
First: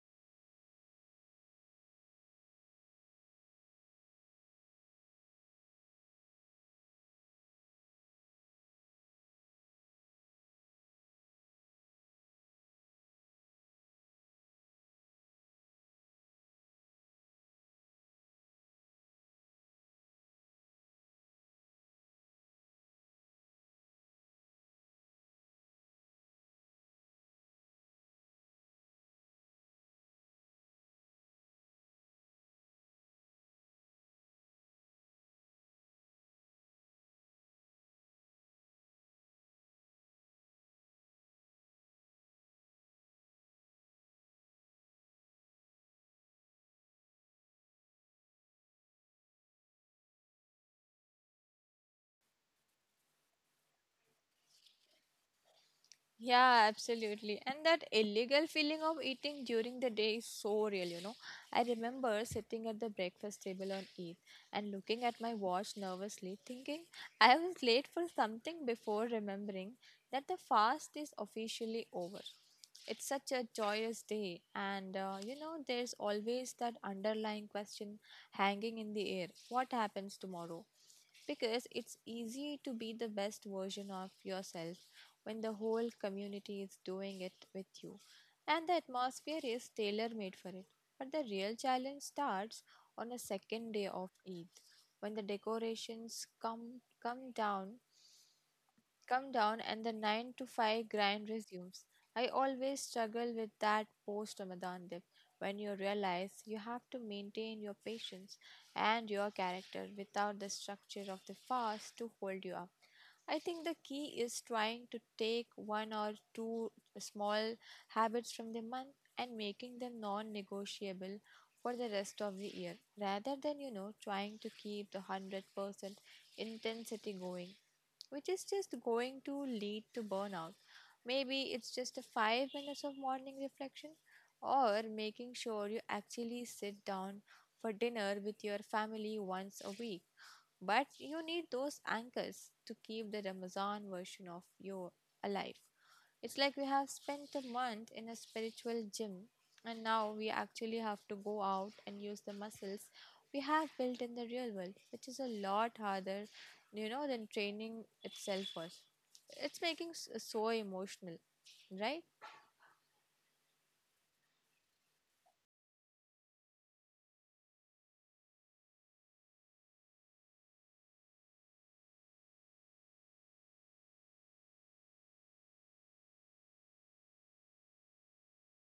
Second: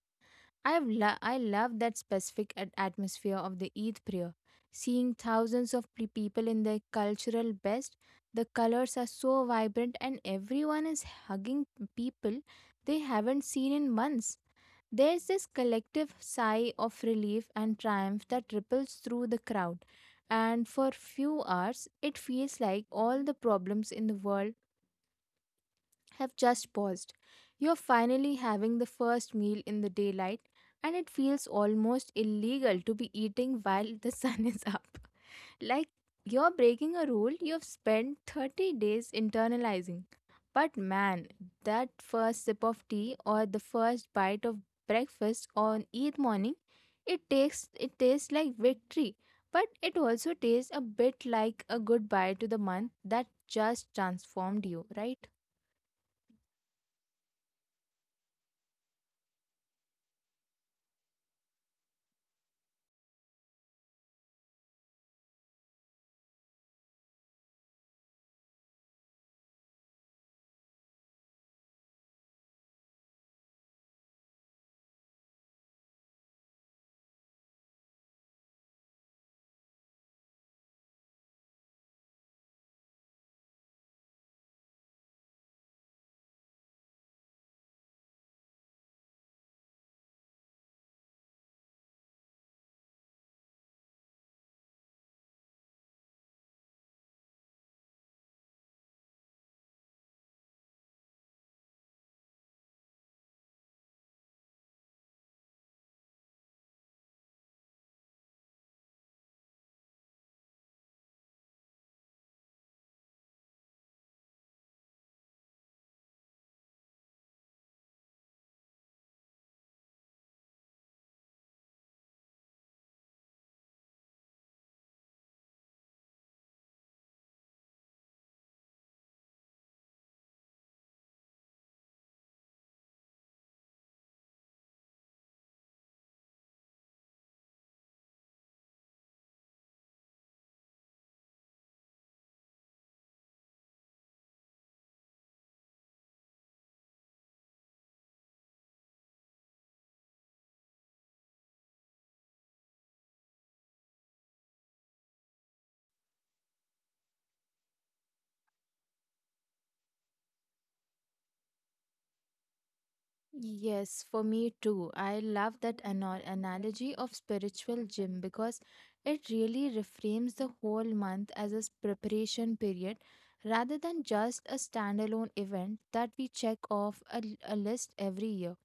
I've lo- I love that specific at- atmosphere of the Eid prayer. Seeing thousands of pe- people in their cultural best, the colors are so vibrant, and everyone is hugging people they haven't seen in months. There's this collective sigh of relief and triumph that ripples through the crowd. And for few hours, it feels like all the problems in the world have just paused. You're finally having the first meal in the daylight, and it feels almost illegal to be eating while the <laughs> sun is up. Like you're breaking a rule you've spent thirty days internalizing. But man, that first sip of tea or the first bite of breakfast on Eid morning, it takes it tastes like victory. But it also tastes a bit like a goodbye to the month that just transformed you, right? Yeah, absolutely. And that illegal feeling of eating during the day is so real, you know. I remember sitting at the breakfast table on Eid and looking at my watch nervously, thinking I was late for something before remembering that the fast is officially over. It's such a joyous day, and uh, you know, there's always that underlying question hanging in the air, what happens tomorrow? Because it's easy to be the best version of yourself when the whole community is doing it with you and the atmosphere is tailor made for it. But the real challenge starts on the second day of Eid when the decorations come come down come down and the nine to five grind resumes. I always struggle with that post Ramadan dip when you realize you have to maintain your patience and your character without the structure of the fast to hold you up. I think the key is trying to take one or two small habits from the month and making them non negotiable for the rest of the year rather than, you know, trying to keep the one hundred percent intensity going, which is just going to lead to burnout. Maybe it's just a five minutes of morning reflection or making sure you actually sit down for dinner with your family once a week. But you need those anchors to keep the Ramazan version of you alive. It's like we have spent a month in a spiritual gym and now we actually have to go out and use the muscles we have built in the real world, which is a lot harder, you know, than training itself was. It's making s- so emotional, right? Yes, for me too. I love that ano- analogy of spiritual gym, because it really reframes the whole month as a s- preparation period rather than just a standalone event that we check off a, l- a list every year.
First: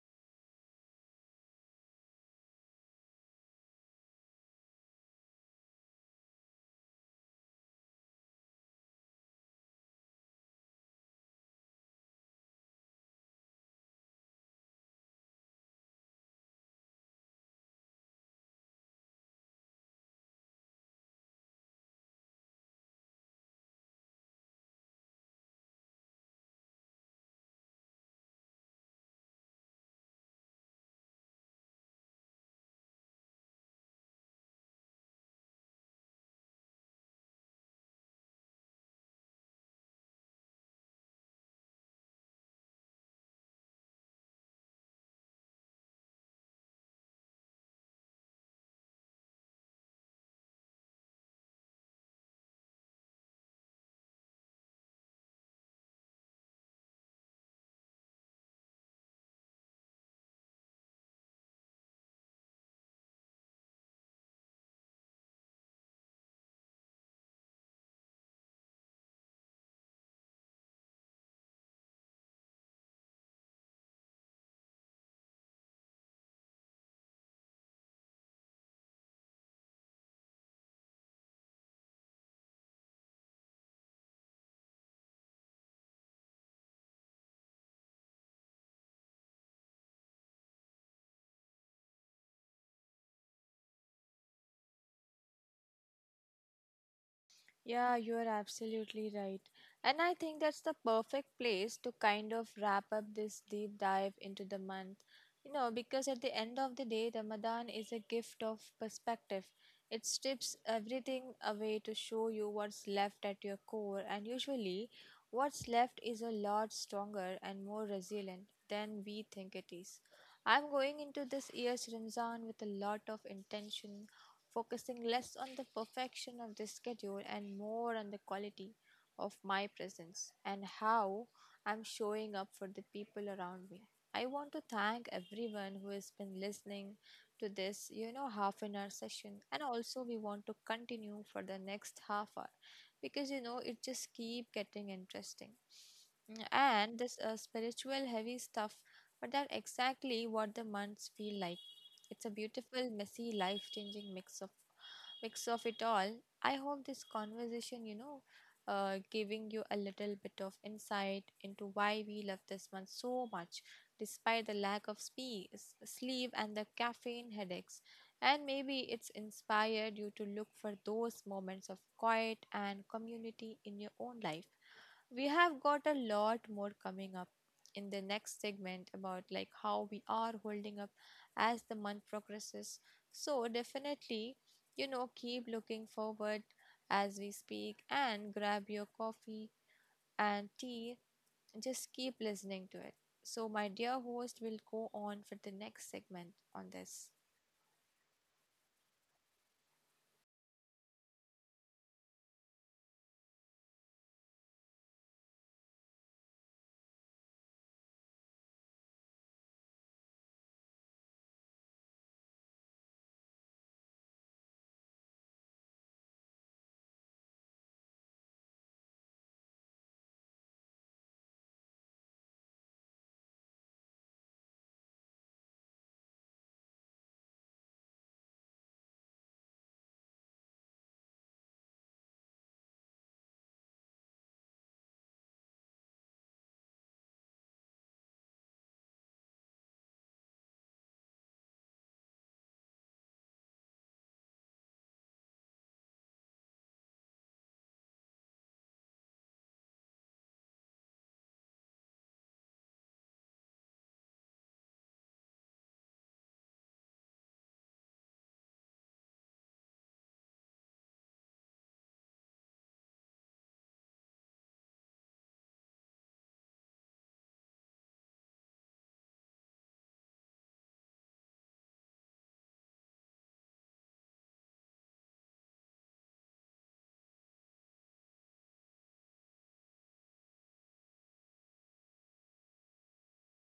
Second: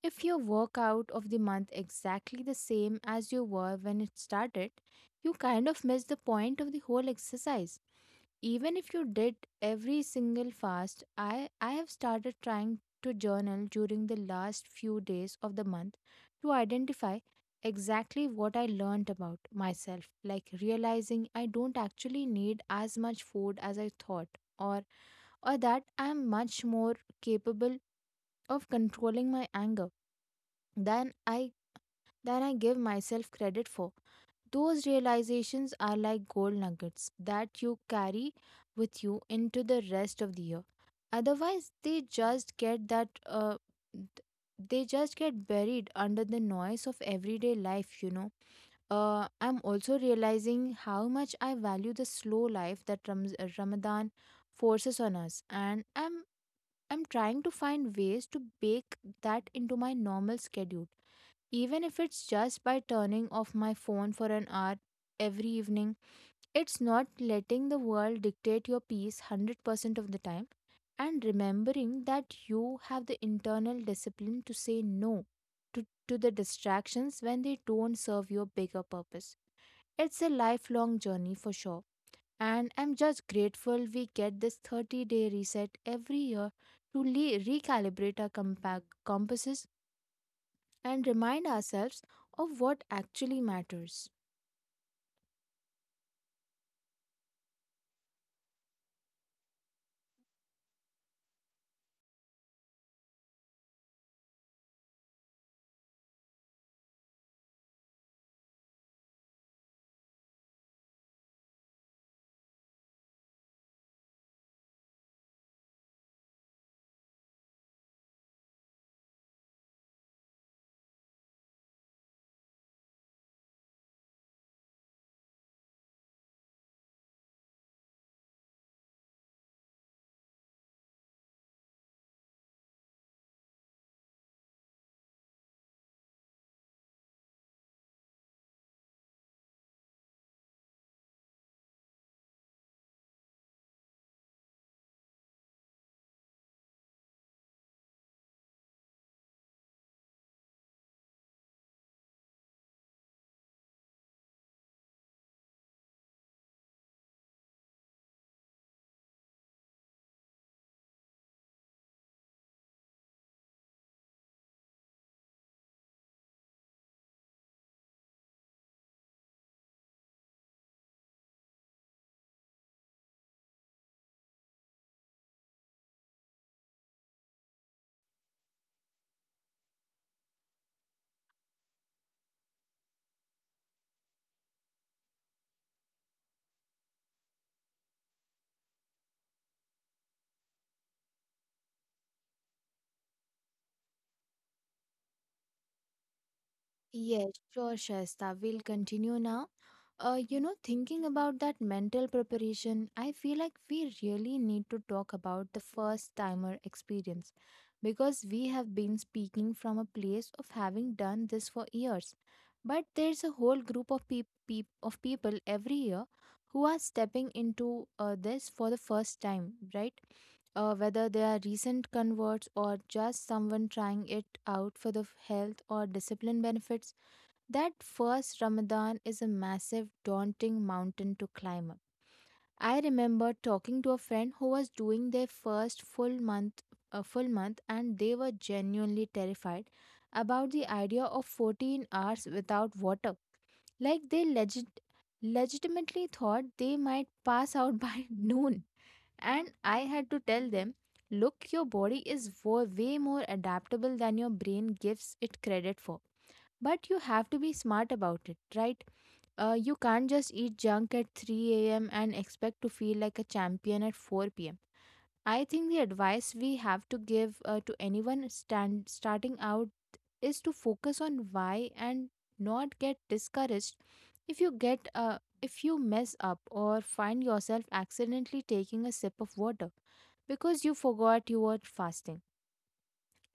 If your workout of the month exactly the same as you were when it started, you kind of miss the point of the whole exercise, even if you did every single fast. I i have started trying to journal during the last few days of the month to identify exactly what I learned about myself, like realizing I don't actually need as much food as I thought, or or that I am much more capable of controlling my anger than i than i give myself credit for. Those realizations are like gold nuggets that you carry with you into the rest of the year. Otherwise, they just get that uh, th- they just get buried under the noise of everyday life, you know. Uh, I'm also realizing how much I value the slow life that Ramz- uh, Ramadan forces on us, and I'm I'm trying to find ways to bake that into my normal schedule, even if it's just by turning off my phone for an hour every evening. It's not letting the world dictate your peace one hundred percent of the time, and remembering that you have the internal discipline to say no to, to the distractions when they don't serve your bigger purpose. It's a lifelong journey for sure. And I'm just grateful we get this thirty day reset every year to le- recalibrate our compa- compasses and remind ourselves of what actually matters. Yeah, you are absolutely right. And I think that's the perfect place to kind of wrap up this deep dive into the month. You know, because at the end of the day, Ramadan is a gift of perspective. It strips everything away to show you what's left at your core, and usually, what's left is a lot stronger and more resilient than we think it is. I'm going into this year's Ramzan with a lot of intention, focusing less on the perfection of the schedule and more on the quality of my presence and how I'm showing up for the people around me. I want to thank everyone who has been listening to this, you know, half an hour session. And also, we want to continue for the next half hour because, you know, it just keep getting interesting. Mm, and this uh, spiritual heavy stuff, but that's exactly what the months feel like. It's a beautiful, messy, life-changing mix of mix of it all. I hope this conversation, you know, uh, giving you a little bit of insight into why we love this month so much, despite the lack of spe- s- sleep and the caffeine headaches. And maybe it's inspired you to look for those moments of quiet and community in your own life. We have got a lot more coming up in the next segment about like how we are holding up as the month progresses, so definitely, you know, keep looking forward. As we speak, and grab your coffee and tea, just keep listening to it. So my dear host will go on for the next segment on this. Yes, sure, Shaista. We'll continue now. Uh, you know, thinking about that mental preparation, I feel like we really need to talk about the first timer experience, because we have been speaking from a place of having done this for years. But there's a whole group of, peop- peop- of people every year who are stepping into uh, this for the first time, right? Uh, whether they are recent converts or just someone trying it out for the f- health or discipline benefits, that first Ramadan is a massive, daunting mountain to climb up. I remember talking to a friend who was doing their first full month, a full month, and they were genuinely terrified about the idea of fourteen hours without water. Like they legit, legitimately thought they might pass out by <laughs> noon. And I had to tell them, look, your body is wo- way more adaptable than your brain gives it credit for. But you have to be smart about it, right? Uh, you can't just eat junk at three a m and expect to feel like a champion at four p m. I think the advice we have to give uh, to anyone stand, starting out is to focus on why and not get discouraged if you get uh, if you mess up or find yourself accidentally taking a sip of water because you forgot you were fasting.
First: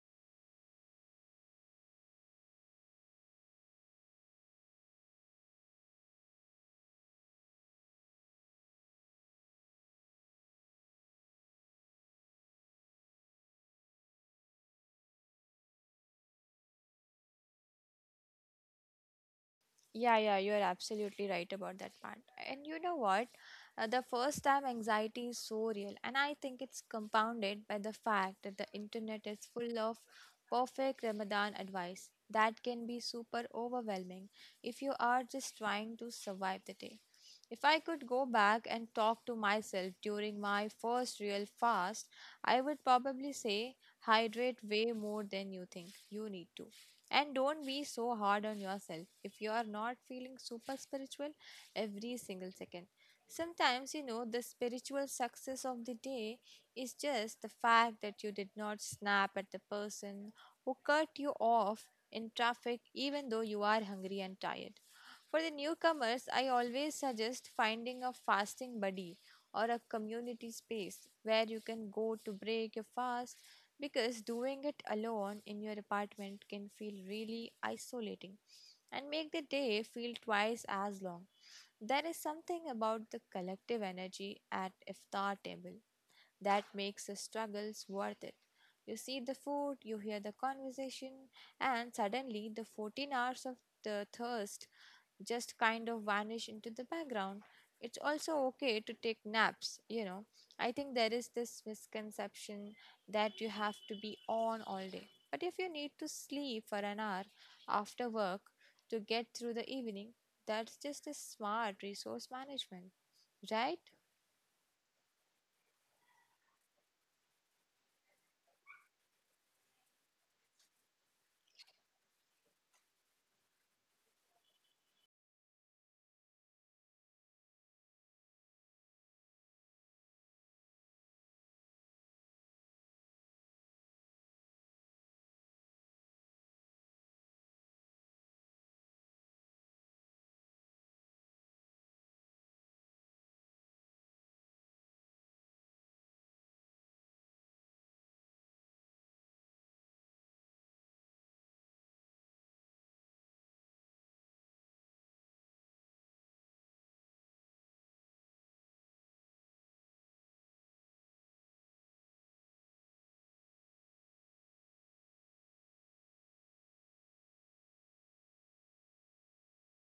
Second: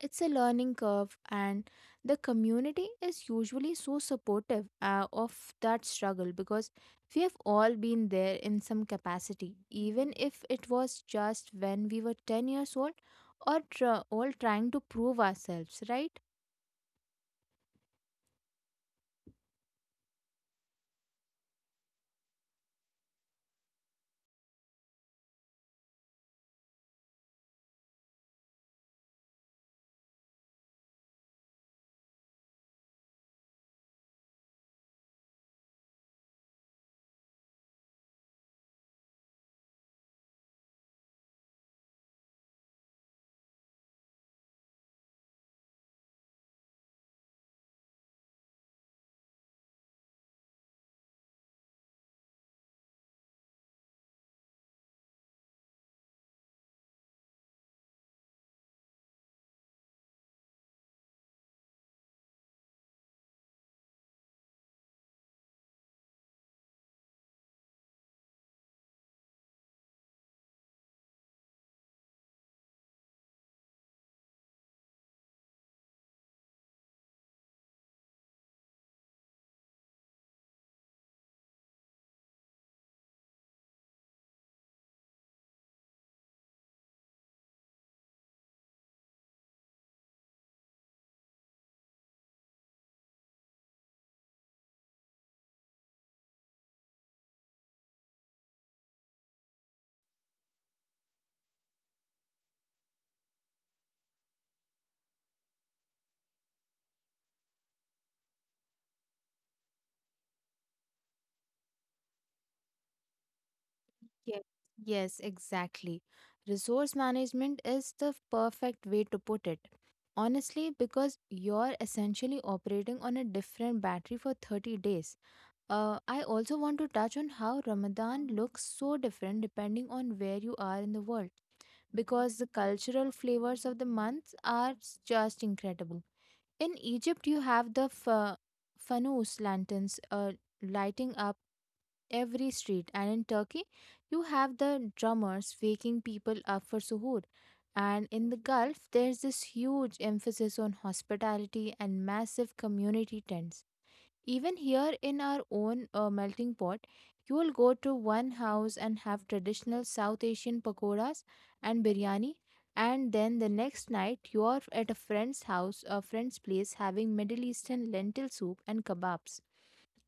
It's a learning curve, and the community is usually so supportive uh, of that struggle because we have all been there in some capacity, even if it was just when we were ten years old or tr- all trying to prove ourselves, right? Yeah, yeah, you are absolutely right about that part. And you know what? Uh, the first time anxiety is so real, and I think it's compounded by the fact that the internet is full of perfect Ramadan advice that can be super overwhelming if you are just trying to survive the day. If I could go back and talk to myself during my first real fast, I would probably say hydrate way more than you think you need to and don't be so hard on yourself if you are not feeling super spiritual every single second. Sometimes, you know, the spiritual success of the day is just the fact that you did not snap at the person who cut you off in traffic, even though you are hungry and tired. For the newcomers, I always suggest finding a fasting buddy or a community space where you can go to break your fast, because doing it alone in your apartment can feel really isolating and make the day feel twice as long. There is something about the collective energy at iftar table that makes the struggles worth it. You see the food, you hear the conversation, and suddenly the fourteen hours of the thirst just kind of vanish into the background. It's also okay to take naps, you know. I think there is this misconception that you have to be on all day. But if you need to sleep for an hour after work to get through the evening, that's just a smart resource management, right? Yes, yes, exactly. Resource management is the perfect way to put it. Honestly, because you're essentially operating on a different battery for thirty days. Uh, I also want to touch on how Ramadan looks so different depending on where you are in the world, because the cultural flavors of the months are just incredible. In Egypt, you have the fa- fanus lanterns uh, lighting up every street, and in Turkey, you have the drummers waking people up for suhoor. And in the Gulf, there's this huge emphasis on hospitality and massive community tents. Even here in our own uh, melting pot, you will go to one house and have traditional South Asian pakoras and biryani, and then the next night you are at a friend's house, a friend's place, having Middle Eastern lentil soup and kebabs.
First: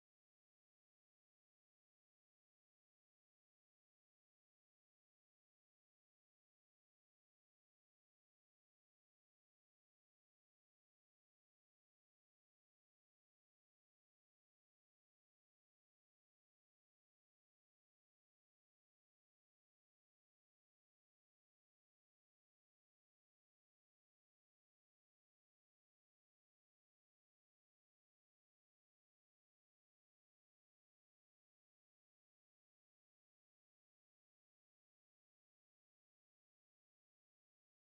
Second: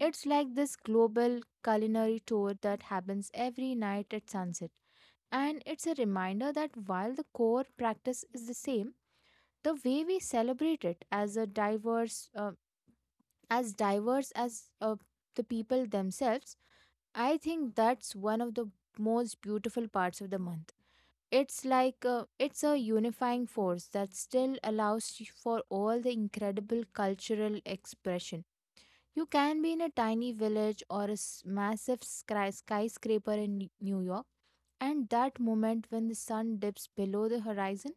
It's like this global culinary tour that happens every night at sunset. And it's a reminder that while the core practice is the same, the way we celebrate it as a diverse, uh, as diverse as uh, the people themselves, I think that's one of the most beautiful parts of the month. It's like uh, it's a unifying force that still allows you for all the incredible cultural expression. You can be in a tiny village or a s- massive skry- skyscraper in N- New York, and that moment when the sun dips below the horizon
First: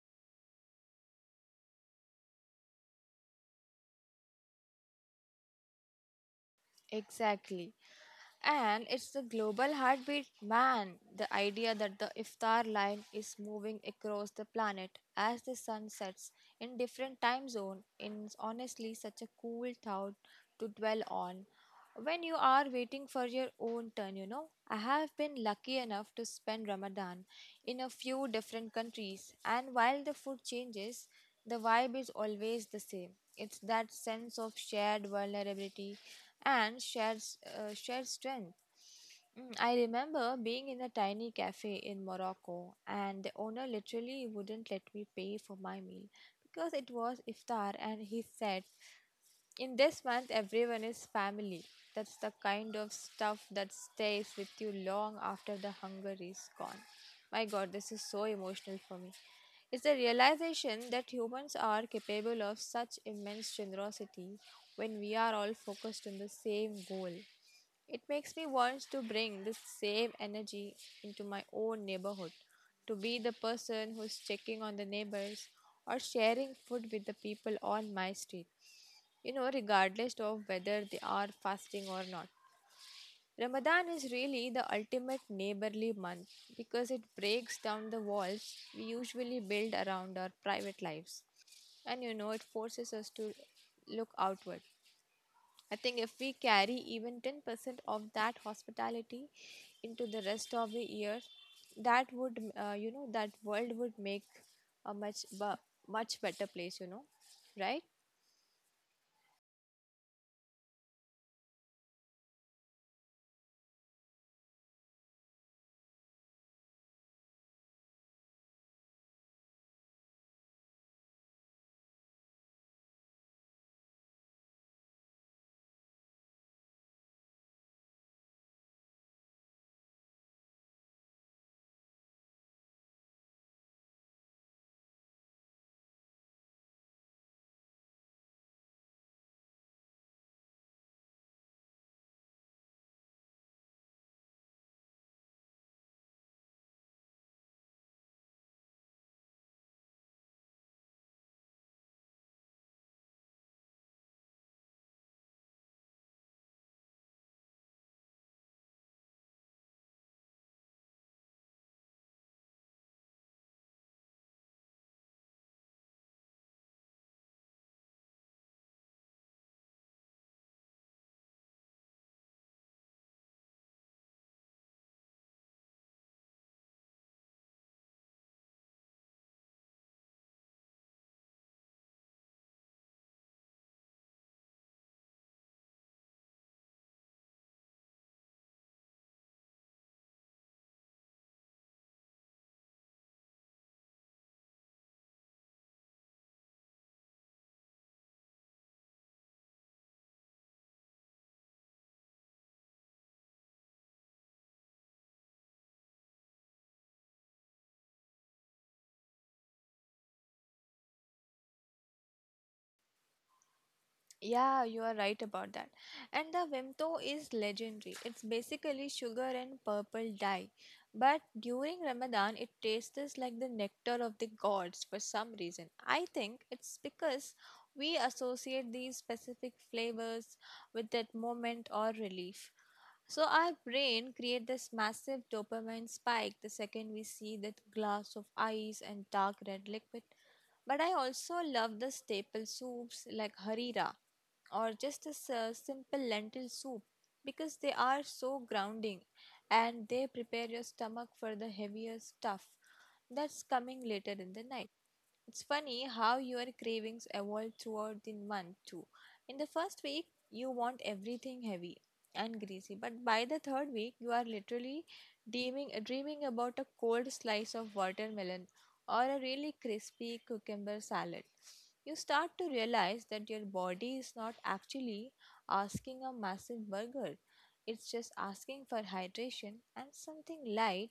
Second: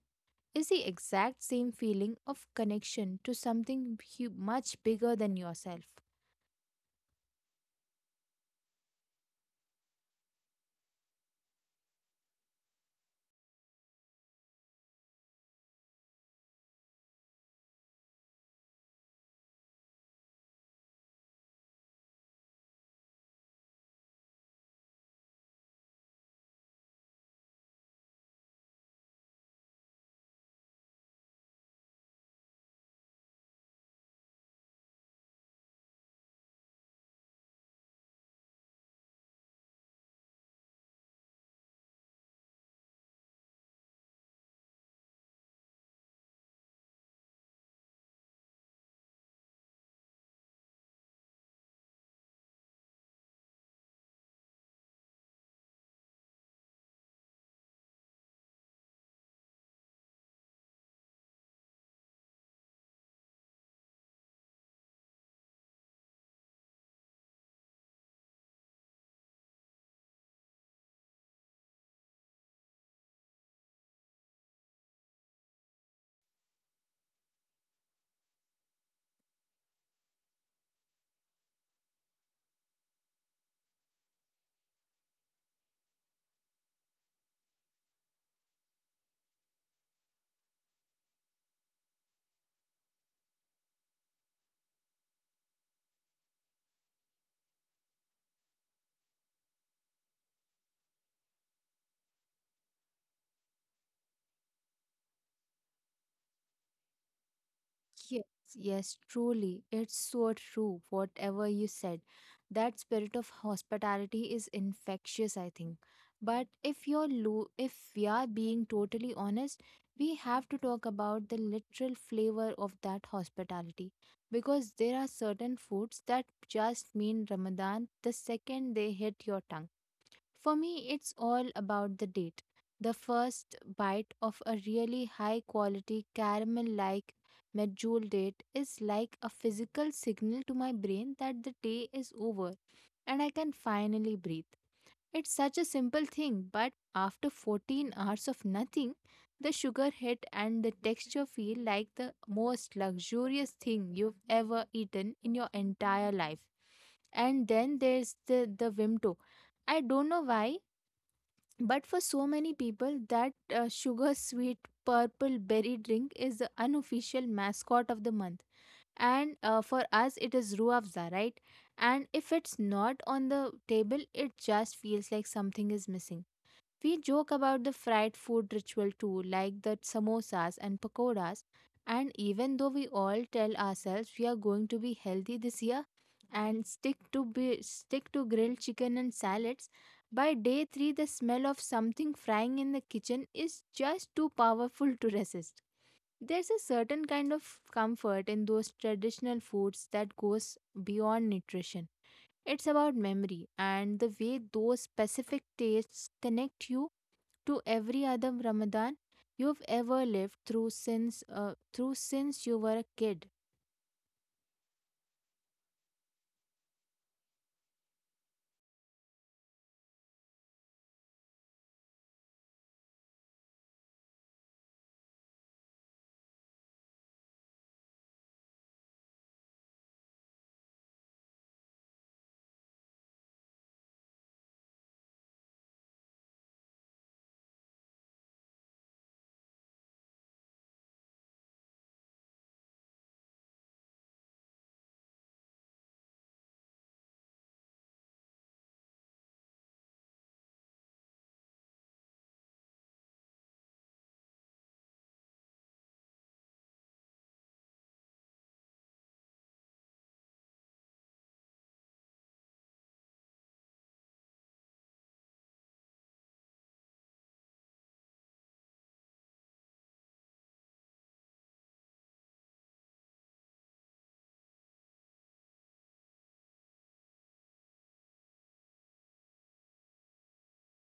is the exact same feeling of connection to something hu- much bigger than yourself. Exactly. And it's the global heartbeat, man. The idea that the iftar line is moving across the planet as the sun sets in different time zone is honestly such a cool thought to dwell on when you are waiting for your own turn, you know, I have been lucky enough to spend Ramadan in a few different countries, and while the food changes, the vibe is always the same. It's that sense of shared vulnerability and shared, s- uh, shared strength. Mm, I remember being in a tiny cafe in Morocco, and the owner literally wouldn't let me pay for my meal because it was iftar, and he said in this month, everyone is family. That's the kind of stuff that stays with you long after the hunger is gone. My god, this is so emotional for me. It's the realization that humans are capable of such immense generosity when we are all focused on the same goal. It makes me want to bring this same energy into my own neighborhood, to be the person who's checking on the neighbors or sharing food with the people on my street you know, regardless of whether they are fasting or not. Ramadan is really the ultimate neighborly month because it breaks down the walls we usually build around our private lives. And you know, it forces us to look outward. I think if we carry even ten percent of that hospitality into the rest of the year, that would, uh, you know, that world would make a much, bu- much better place, you know, right? Yes, yes, truly. It's so true, whatever you said. That spirit of hospitality is infectious, I think. But if you're lo- if we are being totally honest, we have to talk about the literal flavor of that hospitality. Because there are certain foods that just mean Ramadan the second they hit your tongue. For me, it's all about the date. The first bite of a really high quality caramel like medjool date is like a physical signal to my brain that the day is over and I can finally breathe. It's such a simple thing, but after fourteen hours of nothing, the sugar hit and the texture feel like the most luxurious thing you've ever eaten in your entire life. And then there's the, the Vimto. I don't know why, but for so many people, that uh, sugar sweet purple berry drink is the unofficial mascot of the month, and uh, for us it is ruafza, right? And if it's not on the table, it just feels like something is missing. We joke about the fried food ritual too, like the samosas and pakoras, and even though we all tell ourselves we are going to be healthy this year and stick to be, stick to grilled chicken and salads, by day three the smell of something frying in the kitchen is just too powerful to resist. There's a certain kind of comfort in those traditional foods that goes beyond nutrition. It's about memory and the way those specific tastes connect you to every other Ramadan you've ever lived through since uh, through since you were a kid. Yeah, you are right about that. And the Vimto is legendary. It's basically sugar and purple dye. But during Ramadan, it tastes like the nectar of the gods for some reason. I think it's because we associate these specific flavors with that moment or relief. So our brain creates this massive dopamine spike the second we see that glass of ice and dark red liquid. But I also love the staple soups like harira or just a s- simple lentil soup because they are so grounding and they prepare your stomach for the heavier stuff that's coming later in the night. It's funny how your cravings evolve throughout the month too. In the first week, you want everything heavy and greasy, but by the third week, you are literally dreaming, dreaming about a cold slice of watermelon or a really crispy cucumber salad. You start to realize that your body is not actually asking a massive burger. It's just asking for hydration and something light,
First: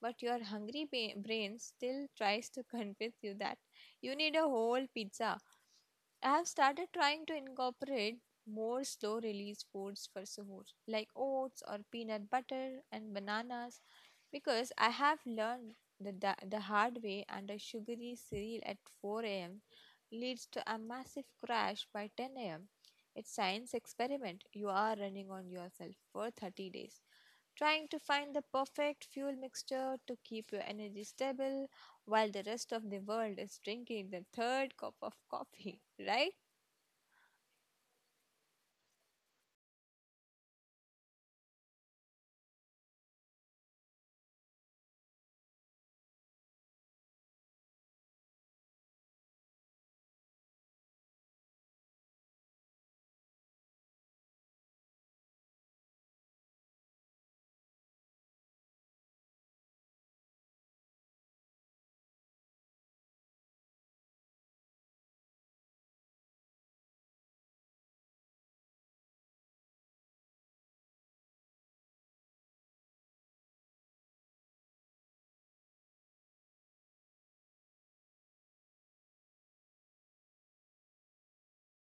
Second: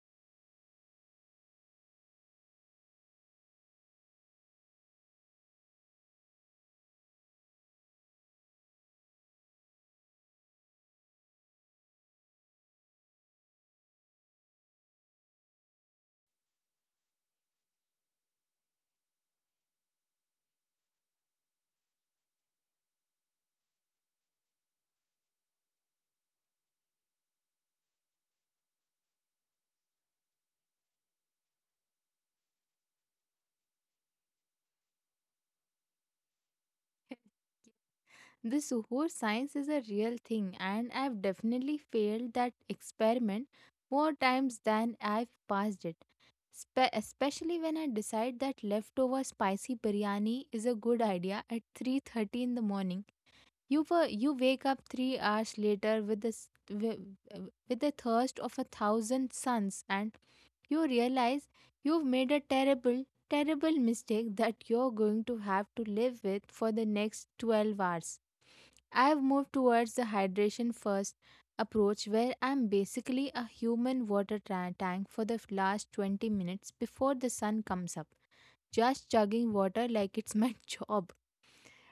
but your hungry ba- brain still tries to <laughs> convince you that you need a whole pizza. I have started trying to incorporate more slow release foods for suhoor, like oats or peanut butter and bananas, because I have learned the, the, the hard way and a sugary cereal at four a m leads to a massive crash by ten a m. It's science experiment you are running on yourself for thirty days trying to find the perfect fuel mixture to keep your energy stable while the rest of the world is drinking the third cup of coffee, <laughs> right? This super science is a real thing, and I've definitely failed that experiment more times than I've passed it. Spe- especially when I decide that leftover spicy biryani is a good idea at three thirty in the morning. You were, you wake up three hours later with the s- wi- with the thirst of a thousand suns, and you realize you've made a terrible, terrible mistake that you're going to have to live with for the next twelve hours. I've moved towards the hydration first approach, where I'm basically a human water tra- tank for the last twenty minutes before the sun comes up, just chugging water like it's my <laughs> job.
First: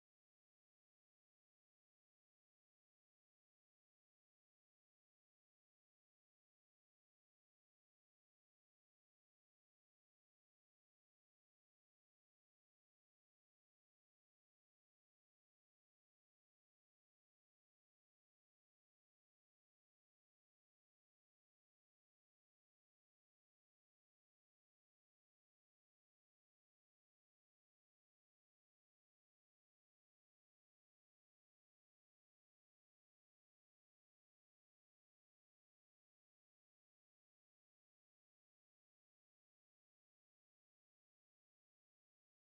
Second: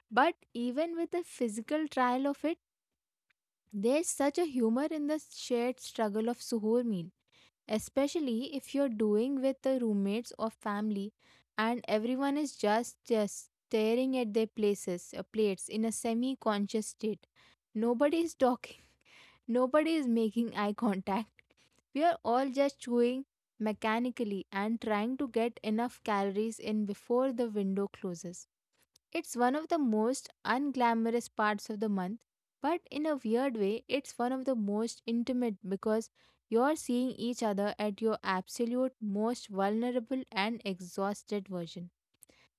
But even with the physical trial of it, there's such a humor in the shared struggle of suhoor meal, especially if you're doing with the roommates or family, and everyone is just, just staring at their places, uh, plates in a semi-conscious state. Nobody is talking. Nobody is making eye contact. We are all just chewing mechanically and trying to get enough calories in before the window closes. It's one of the most unglamorous parts of the month, but in a weird way, it's one of the most intimate, because you're seeing each other at your absolute most vulnerable and exhausted version.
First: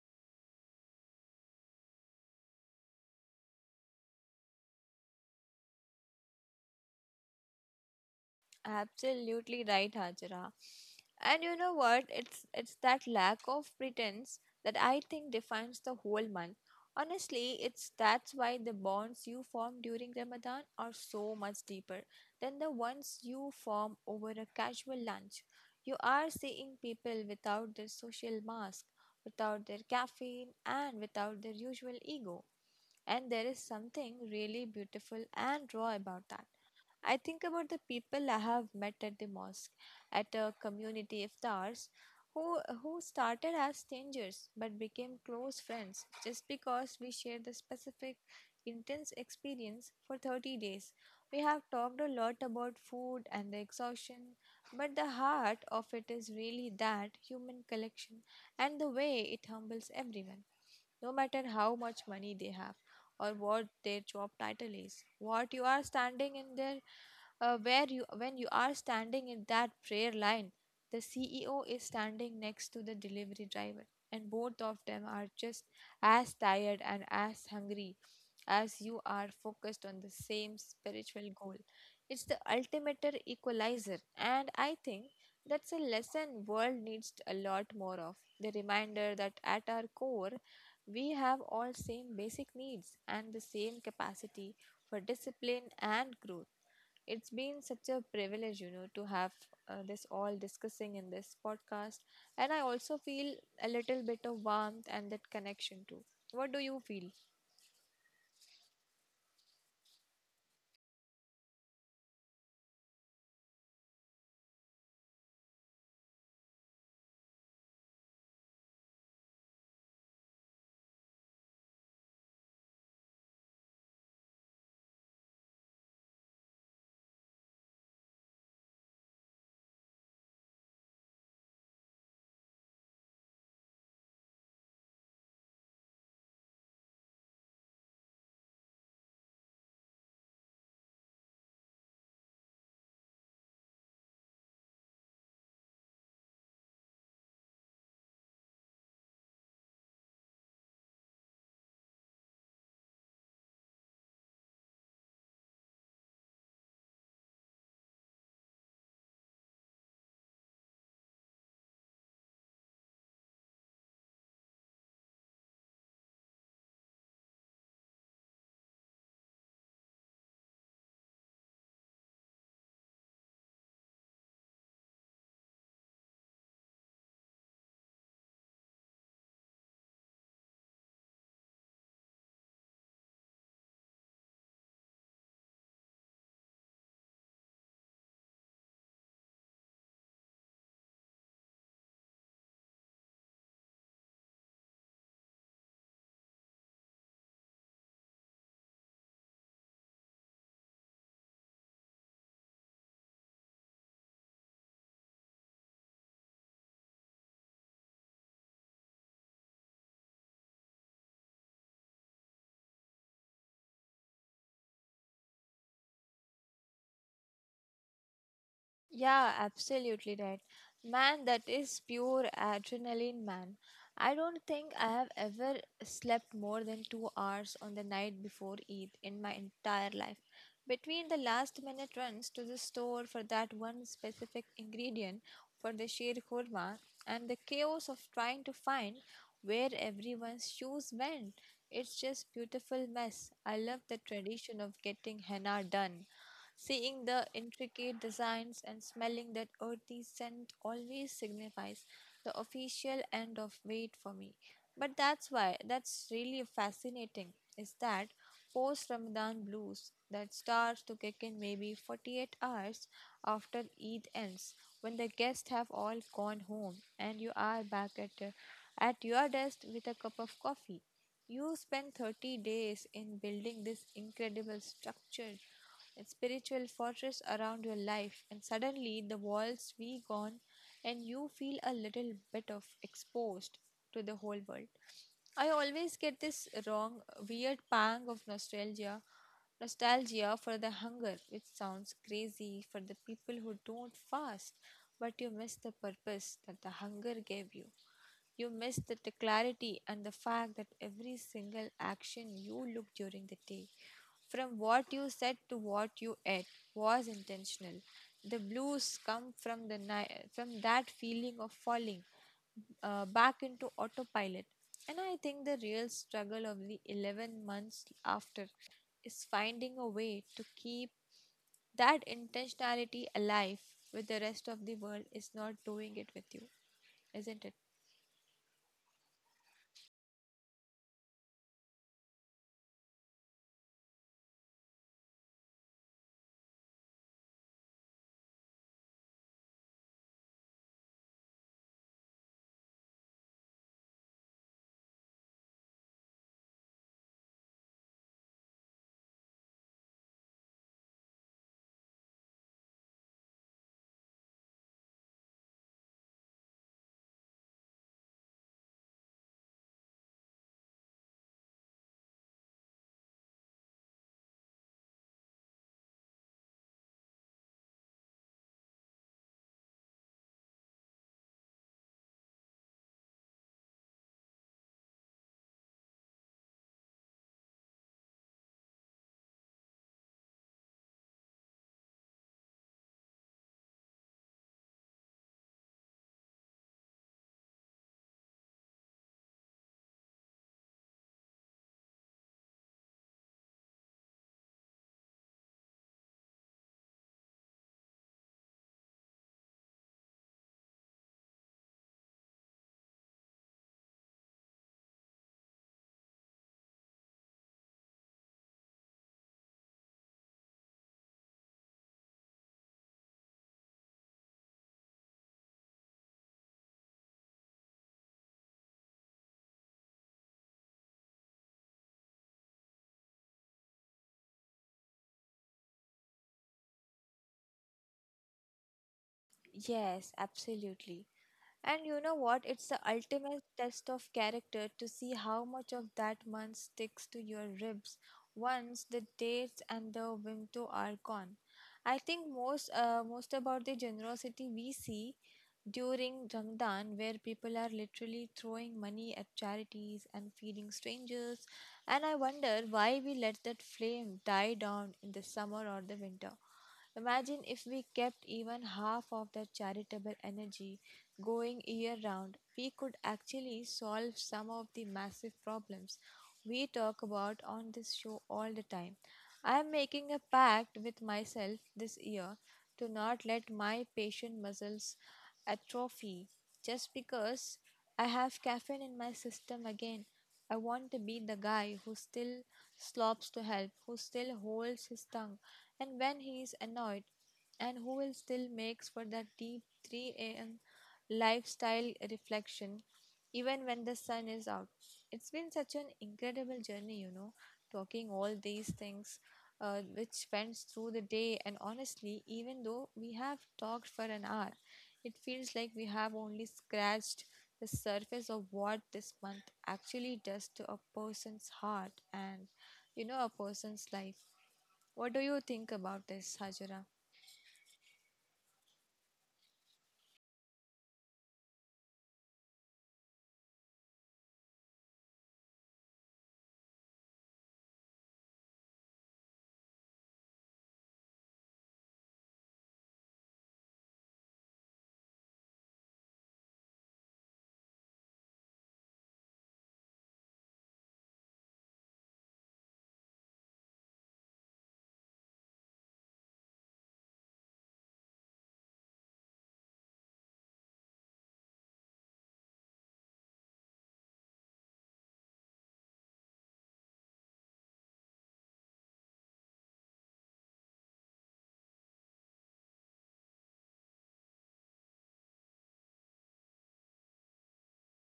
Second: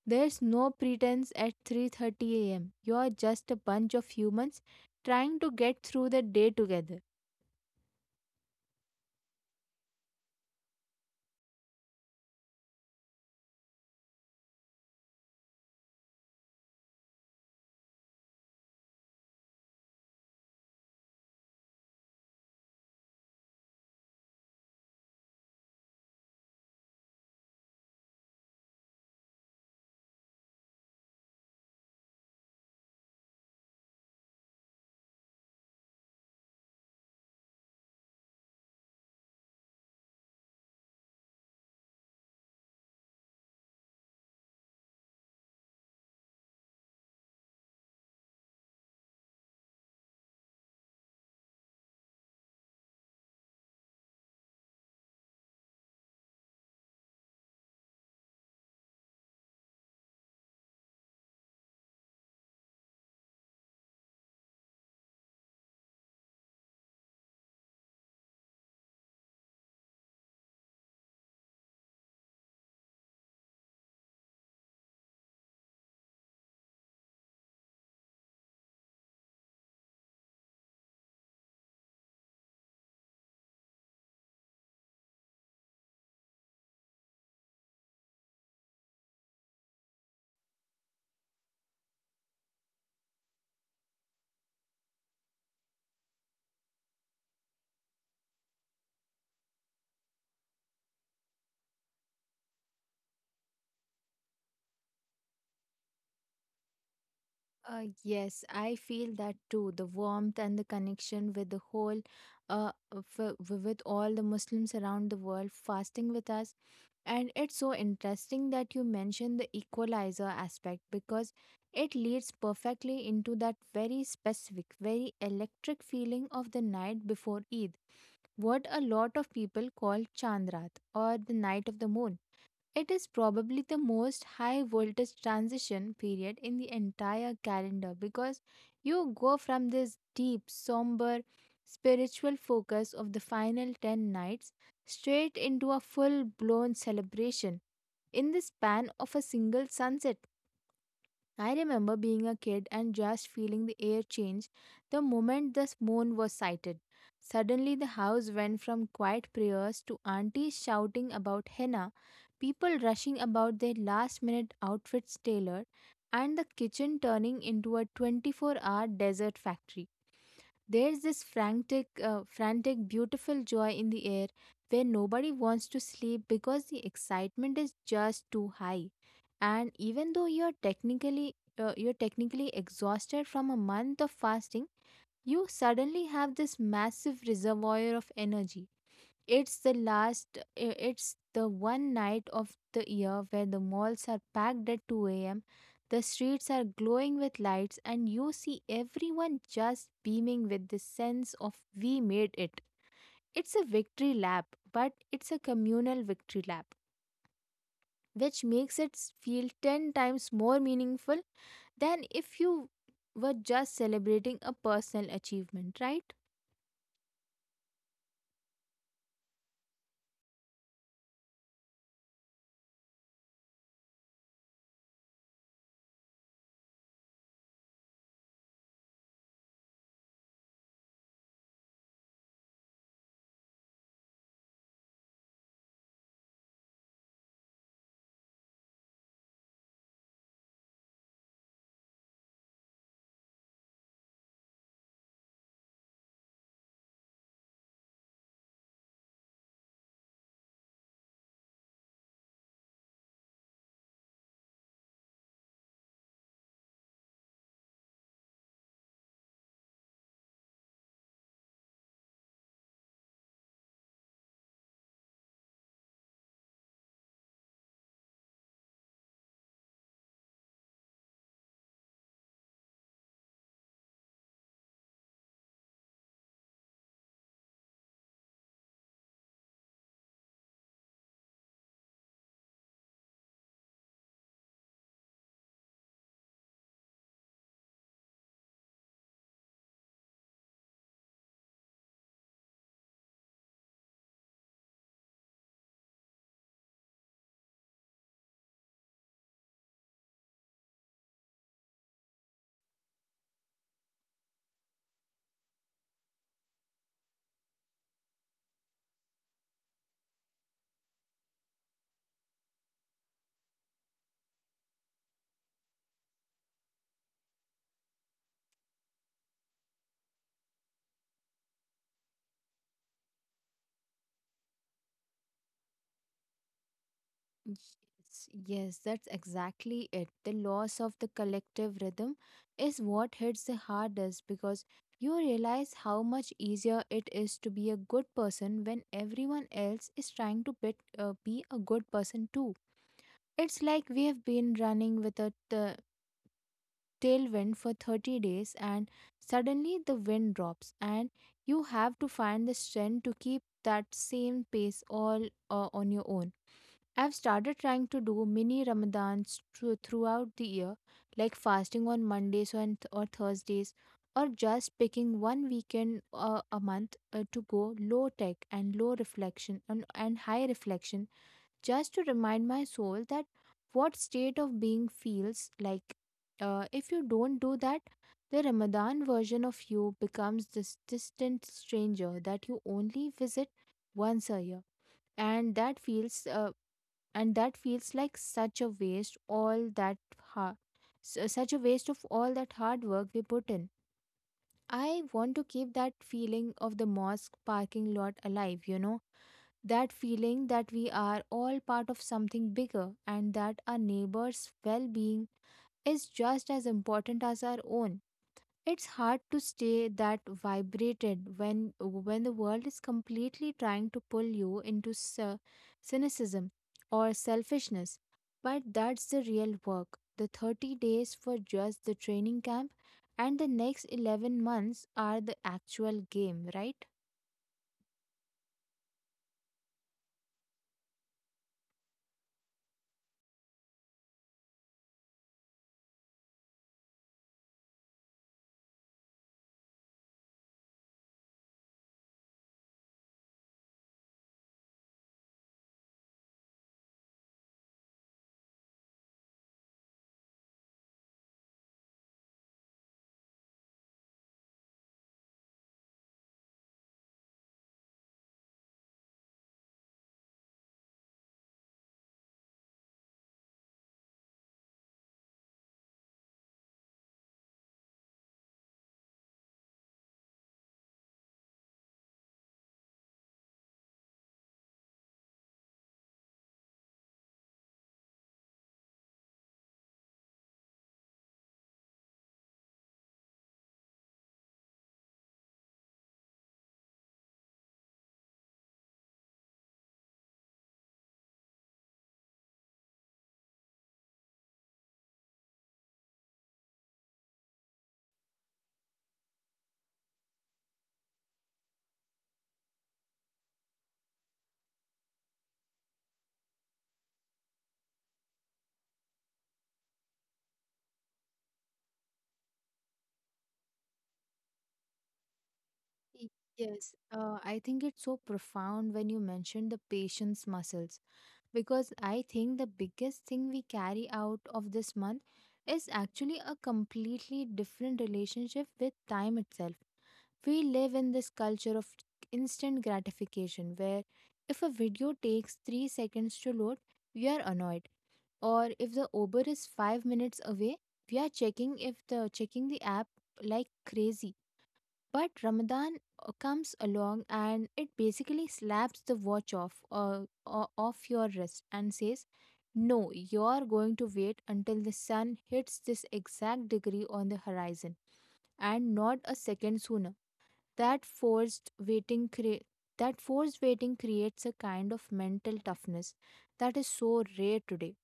There's no pretense at three thirty a m. You're just a bunch of humans trying to get through the day together. Absolutely right, Hajra. And you know what? It's it's that lack of pretense that I think defines the whole month. Honestly, it's that's why the bonds you form during Ramadan are so much deeper than the ones you form over a casual lunch. You are seeing people without their social mask, without their caffeine, and without their usual ego. And there is something really beautiful and raw about that. I think about the people I have met at the mosque, at a community iftars, who who started as strangers but became close friends just because we shared the specific intense experience for thirty days. We have talked a lot about food and the exhaustion, but the heart of it is really that human connection and the way it humbles everyone, no matter how much money they have or what their job title is. What you are standing in there, uh, where you when you are standing in that prayer line, the C E O is standing next to the delivery driver, and both of them are just as tired and as hungry as you are focused on the same spiritual goal. It's the ultimate equalizer, and I think that's a lesson world needs a lot more of, the reminder that at our core we have all same basic needs and the same capacity for discipline and growth. It's been such a privilege, you know, to have uh, this all discussing in this podcast. And I also feel a little bit of warmth and that connection too. What do you feel? Uh, yes, I feel that too. The warmth and the connection with the whole, uh, f- with all the Muslims around the world fasting with us. And it's so interesting that you mentioned the equalizer aspect, because it leads perfectly into that very specific, very electric feeling of the night before Eid, what a lot of people call Chandrat or the night of the moon. It is probably the most high voltage transition period in the entire calendar, because you go from this deep, somber, spiritual focus of the final ten nights straight into a full blown celebration in the span of a single sunset. I remember being a kid and just feeling the air change the moment the moon was sighted. Suddenly, the house went from quiet prayers to aunties shouting about henna, people rushing about their last minute outfits tailored, and the kitchen turning into a twenty-four hour desert factory. There's this frantic, uh, frantic, beautiful joy in the air, where nobody wants to sleep because the excitement is just too high. And even though you're technically uh, you're technically exhausted from a month of fasting, you suddenly have this massive reservoir of energy. It's the last, i- it's the one night of the year where the malls are packed at two a m, the streets are glowing with lights, and you see everyone just beaming with the sense of we made it. It's a victory lap, but it's a communal victory lap, which makes it s- feel ten times more meaningful than if you were just celebrating a personal achievement, right? Yeah, absolutely right. Man, that is pure adrenaline, man. I don't think I have ever slept more than two hours on the night before Eid in my entire life. Between the last minute runs to the store for that one specific ingredient for the sheer kurma and the chaos of trying to find where everyone's shoes went, it's just beautiful mess. I love the tradition of getting henna done. Seeing the intricate designs and smelling that earthy scent always signifies the official end of wait for me. But that's why that's really fascinating is that post Ramadan blues that starts to kick in maybe forty-eight hours after Eid ends when the guests have all gone home and you are back at uh, at your desk with a cup of coffee. You spend thirty days in building this incredible structure, a spiritual fortress around your life, and suddenly the walls we gone and you feel a little bit of exposed to the whole world. I always get this wrong, weird pang of nostalgia nostalgia for the hunger, which sounds crazy for the people who don't fast, but you miss the purpose that the hunger gave you. You miss the t- clarity and the fact that every single action you look during the day from what you said to what you ate was intentional. The blues come from the ni- from that feeling of falling uh, back into autopilot. And I think the real struggle of the eleven months after is finding a way to keep that intentionality alive with the rest of the world is not doing it with you, isn't it? Yes, yes, that's exactly it. The loss of the collective rhythm is what hits the hardest, because you realize how much easier it is to be a good person when everyone else is trying to bit, uh, be a good person too. It's like we have been running with a t- tailwind for thirty days, and suddenly the wind drops and you have to find the strength to keep that same pace all uh, on your own. I've started trying to do mini Ramadans thro- throughout the year, like fasting on Mondays and or Thursdays, or just picking one weekend uh, a month uh, to go low tech and low reflection and, and high reflection, just to remind my soul that what state of being feels like. Uh, if you don't do that, the Ramadan version of you becomes this distant stranger that you only visit once a year, and that feels uh, and that feels like such a waste all that ha- su- such a waste of all that hard work we put in. I want to keep that feeling of the mosque parking lot alive, you know, that feeling that we are all part of something bigger, and that our neighbors well being is just as important as our own. It's hard to stay that vibrated when when the world is completely trying to pull you into cy- cynicism or selfishness. But that's the real work. The thirty days for just the training camp, and the next eleven months are the actual game, right? Yes, absolutely. And you know what? It's the ultimate test of character to see how much of that month sticks to your ribs once the dates and the window are gone. I think most uh, most about the generosity we see during Ramadan where people are literally throwing money at charities and feeding strangers, and I wonder why we let that flame die down in the summer or the winter. Imagine if we kept even half of that charitable energy going year round, we could actually solve some of the massive problems we talk about on this show all the time. I am making a pact with myself this year to not let my patient muscles atrophy just because I have caffeine in my system again. I want to be the guy who still slops to help, who still holds his tongue, and when he is annoyed, and who will still makes for that deep three a.m lifestyle reflection, even when the sun is out. It's been such an incredible journey, you know, talking all these things uh, which went through the day. And honestly, even though we have talked for an hour, it feels like we have only scratched the surface of what this month actually does to a person's heart and, you know, a person's life. What do you think about Y- this, Hajira? Yes. Uh, I think it's so profound when you mention the patience muscles, because I think the biggest thing we carry out of this month is actually a completely different relationship with time itself. We live in this culture of instant gratification, where if a video takes three seconds to load, we are annoyed, or if the Uber is five minutes away, we are checking if the checking the app like crazy. But Ramadan uh, comes along, and it basically slaps the watch off uh, uh, off your wrist and says, "No, you're going to wait until the sun hits this exact degree on the horizon and not a second sooner." That forced waiting cre- that forced waiting creates a kind of mental toughness that is so rare today.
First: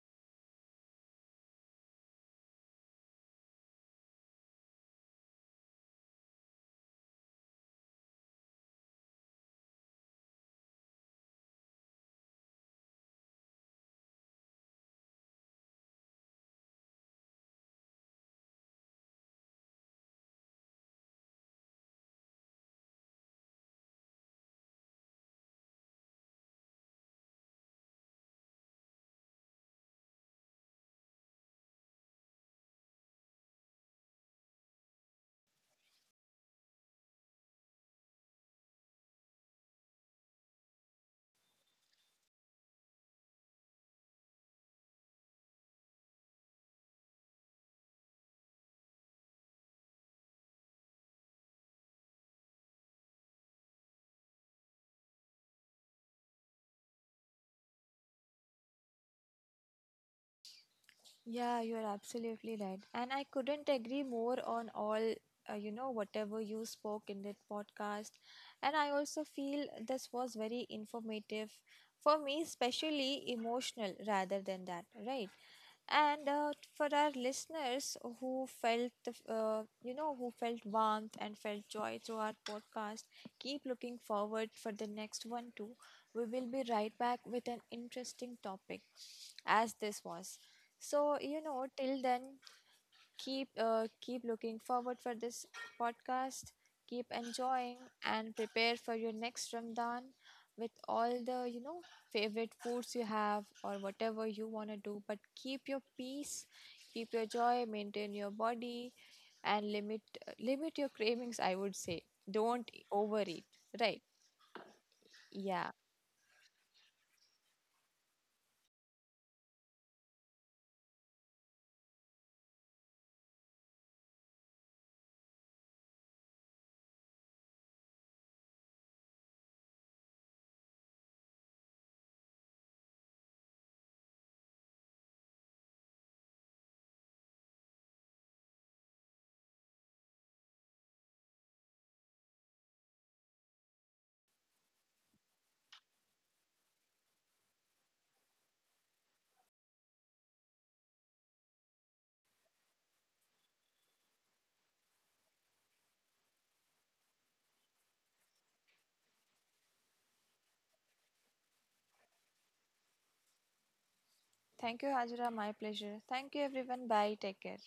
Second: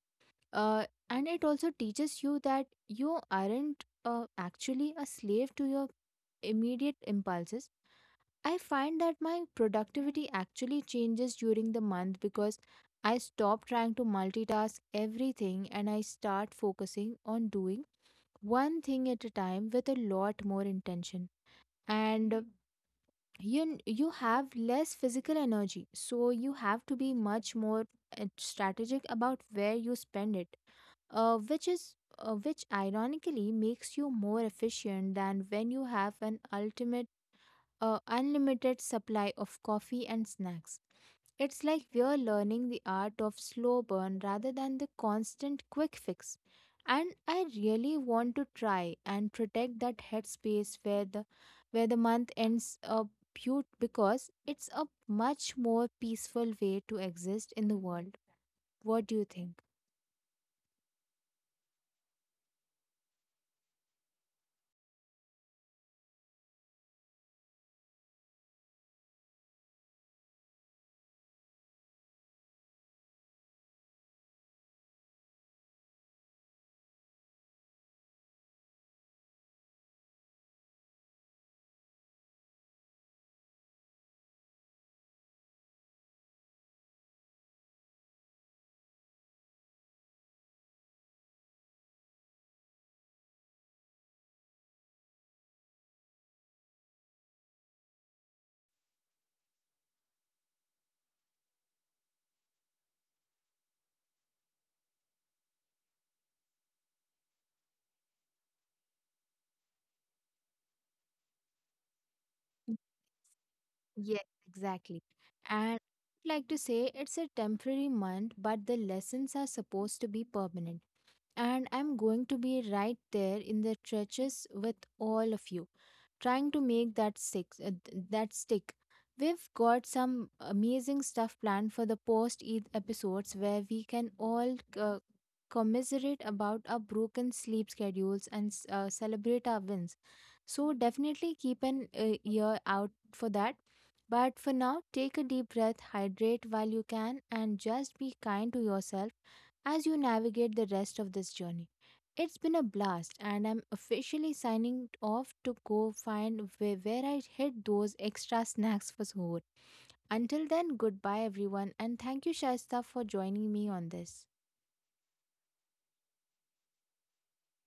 Uh, and it also teaches you that you aren't uh, actually a slave to your immediate impulses. I find that my productivity actually changes during the month, because I stop trying to multitask everything, and I start focusing on doing one thing at a time with a lot more intention. And uh, you you have less physical energy, so you have to be much more uh, strategic about where you spend it, uh, which is uh, which ironically makes you more efficient than when you have an ultimate a unlimited supply of coffee and snacks. It's like we're learning the art of slow burn rather than the constant quick fix. And I really want to try and protect that headspace where the where the month ends up beaut, because it's a much more peaceful way to exist in the world. What do you think? Yeah, you're absolutely right. And I couldn't agree more on all, uh, you know, whatever you spoke in that podcast. And I also feel this was very informative for me, especially emotional rather than that, right? And uh, for our listeners who felt, the f- uh, you know, who felt warmth and felt joy through our podcast, keep looking forward for the next one too. We will be right back with an interesting topic as this was. So, you know, till then, keep uh, keep looking forward for this podcast, keep enjoying and prepare for your next Ramadan with all the, you know, favorite foods you have or whatever you want to do, but keep your peace, keep your joy, maintain your body and limit limit your cravings, I would say. Don't overeat, right? Yes, exactly. Yeah. And I'd like to say it's a temporary month, but the lessons are supposed to be permanent. And I'm going to be right there in the trenches with all of you, trying to make that stick. uh, th- that stick. We've got some amazing stuff planned for the post Eid episodes, where we can all uh, commiserate about our broken sleep schedules and s- uh, celebrate our wins. So definitely keep an uh, ear out for that. But for now, take a deep breath, hydrate while you can, and just be kind to yourself as you navigate the rest of this journey. It's been a blast, and I'm officially signing off to go find where, where I hid those extra <laughs> snacks for Suhoor. Until then, goodbye everyone, and thank you, Shaista, for joining me on this. Thank you, Hajra. My pleasure. Thank you, everyone. Bye. Take care.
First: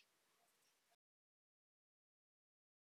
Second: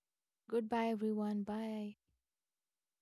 Goodbye, everyone. Bye.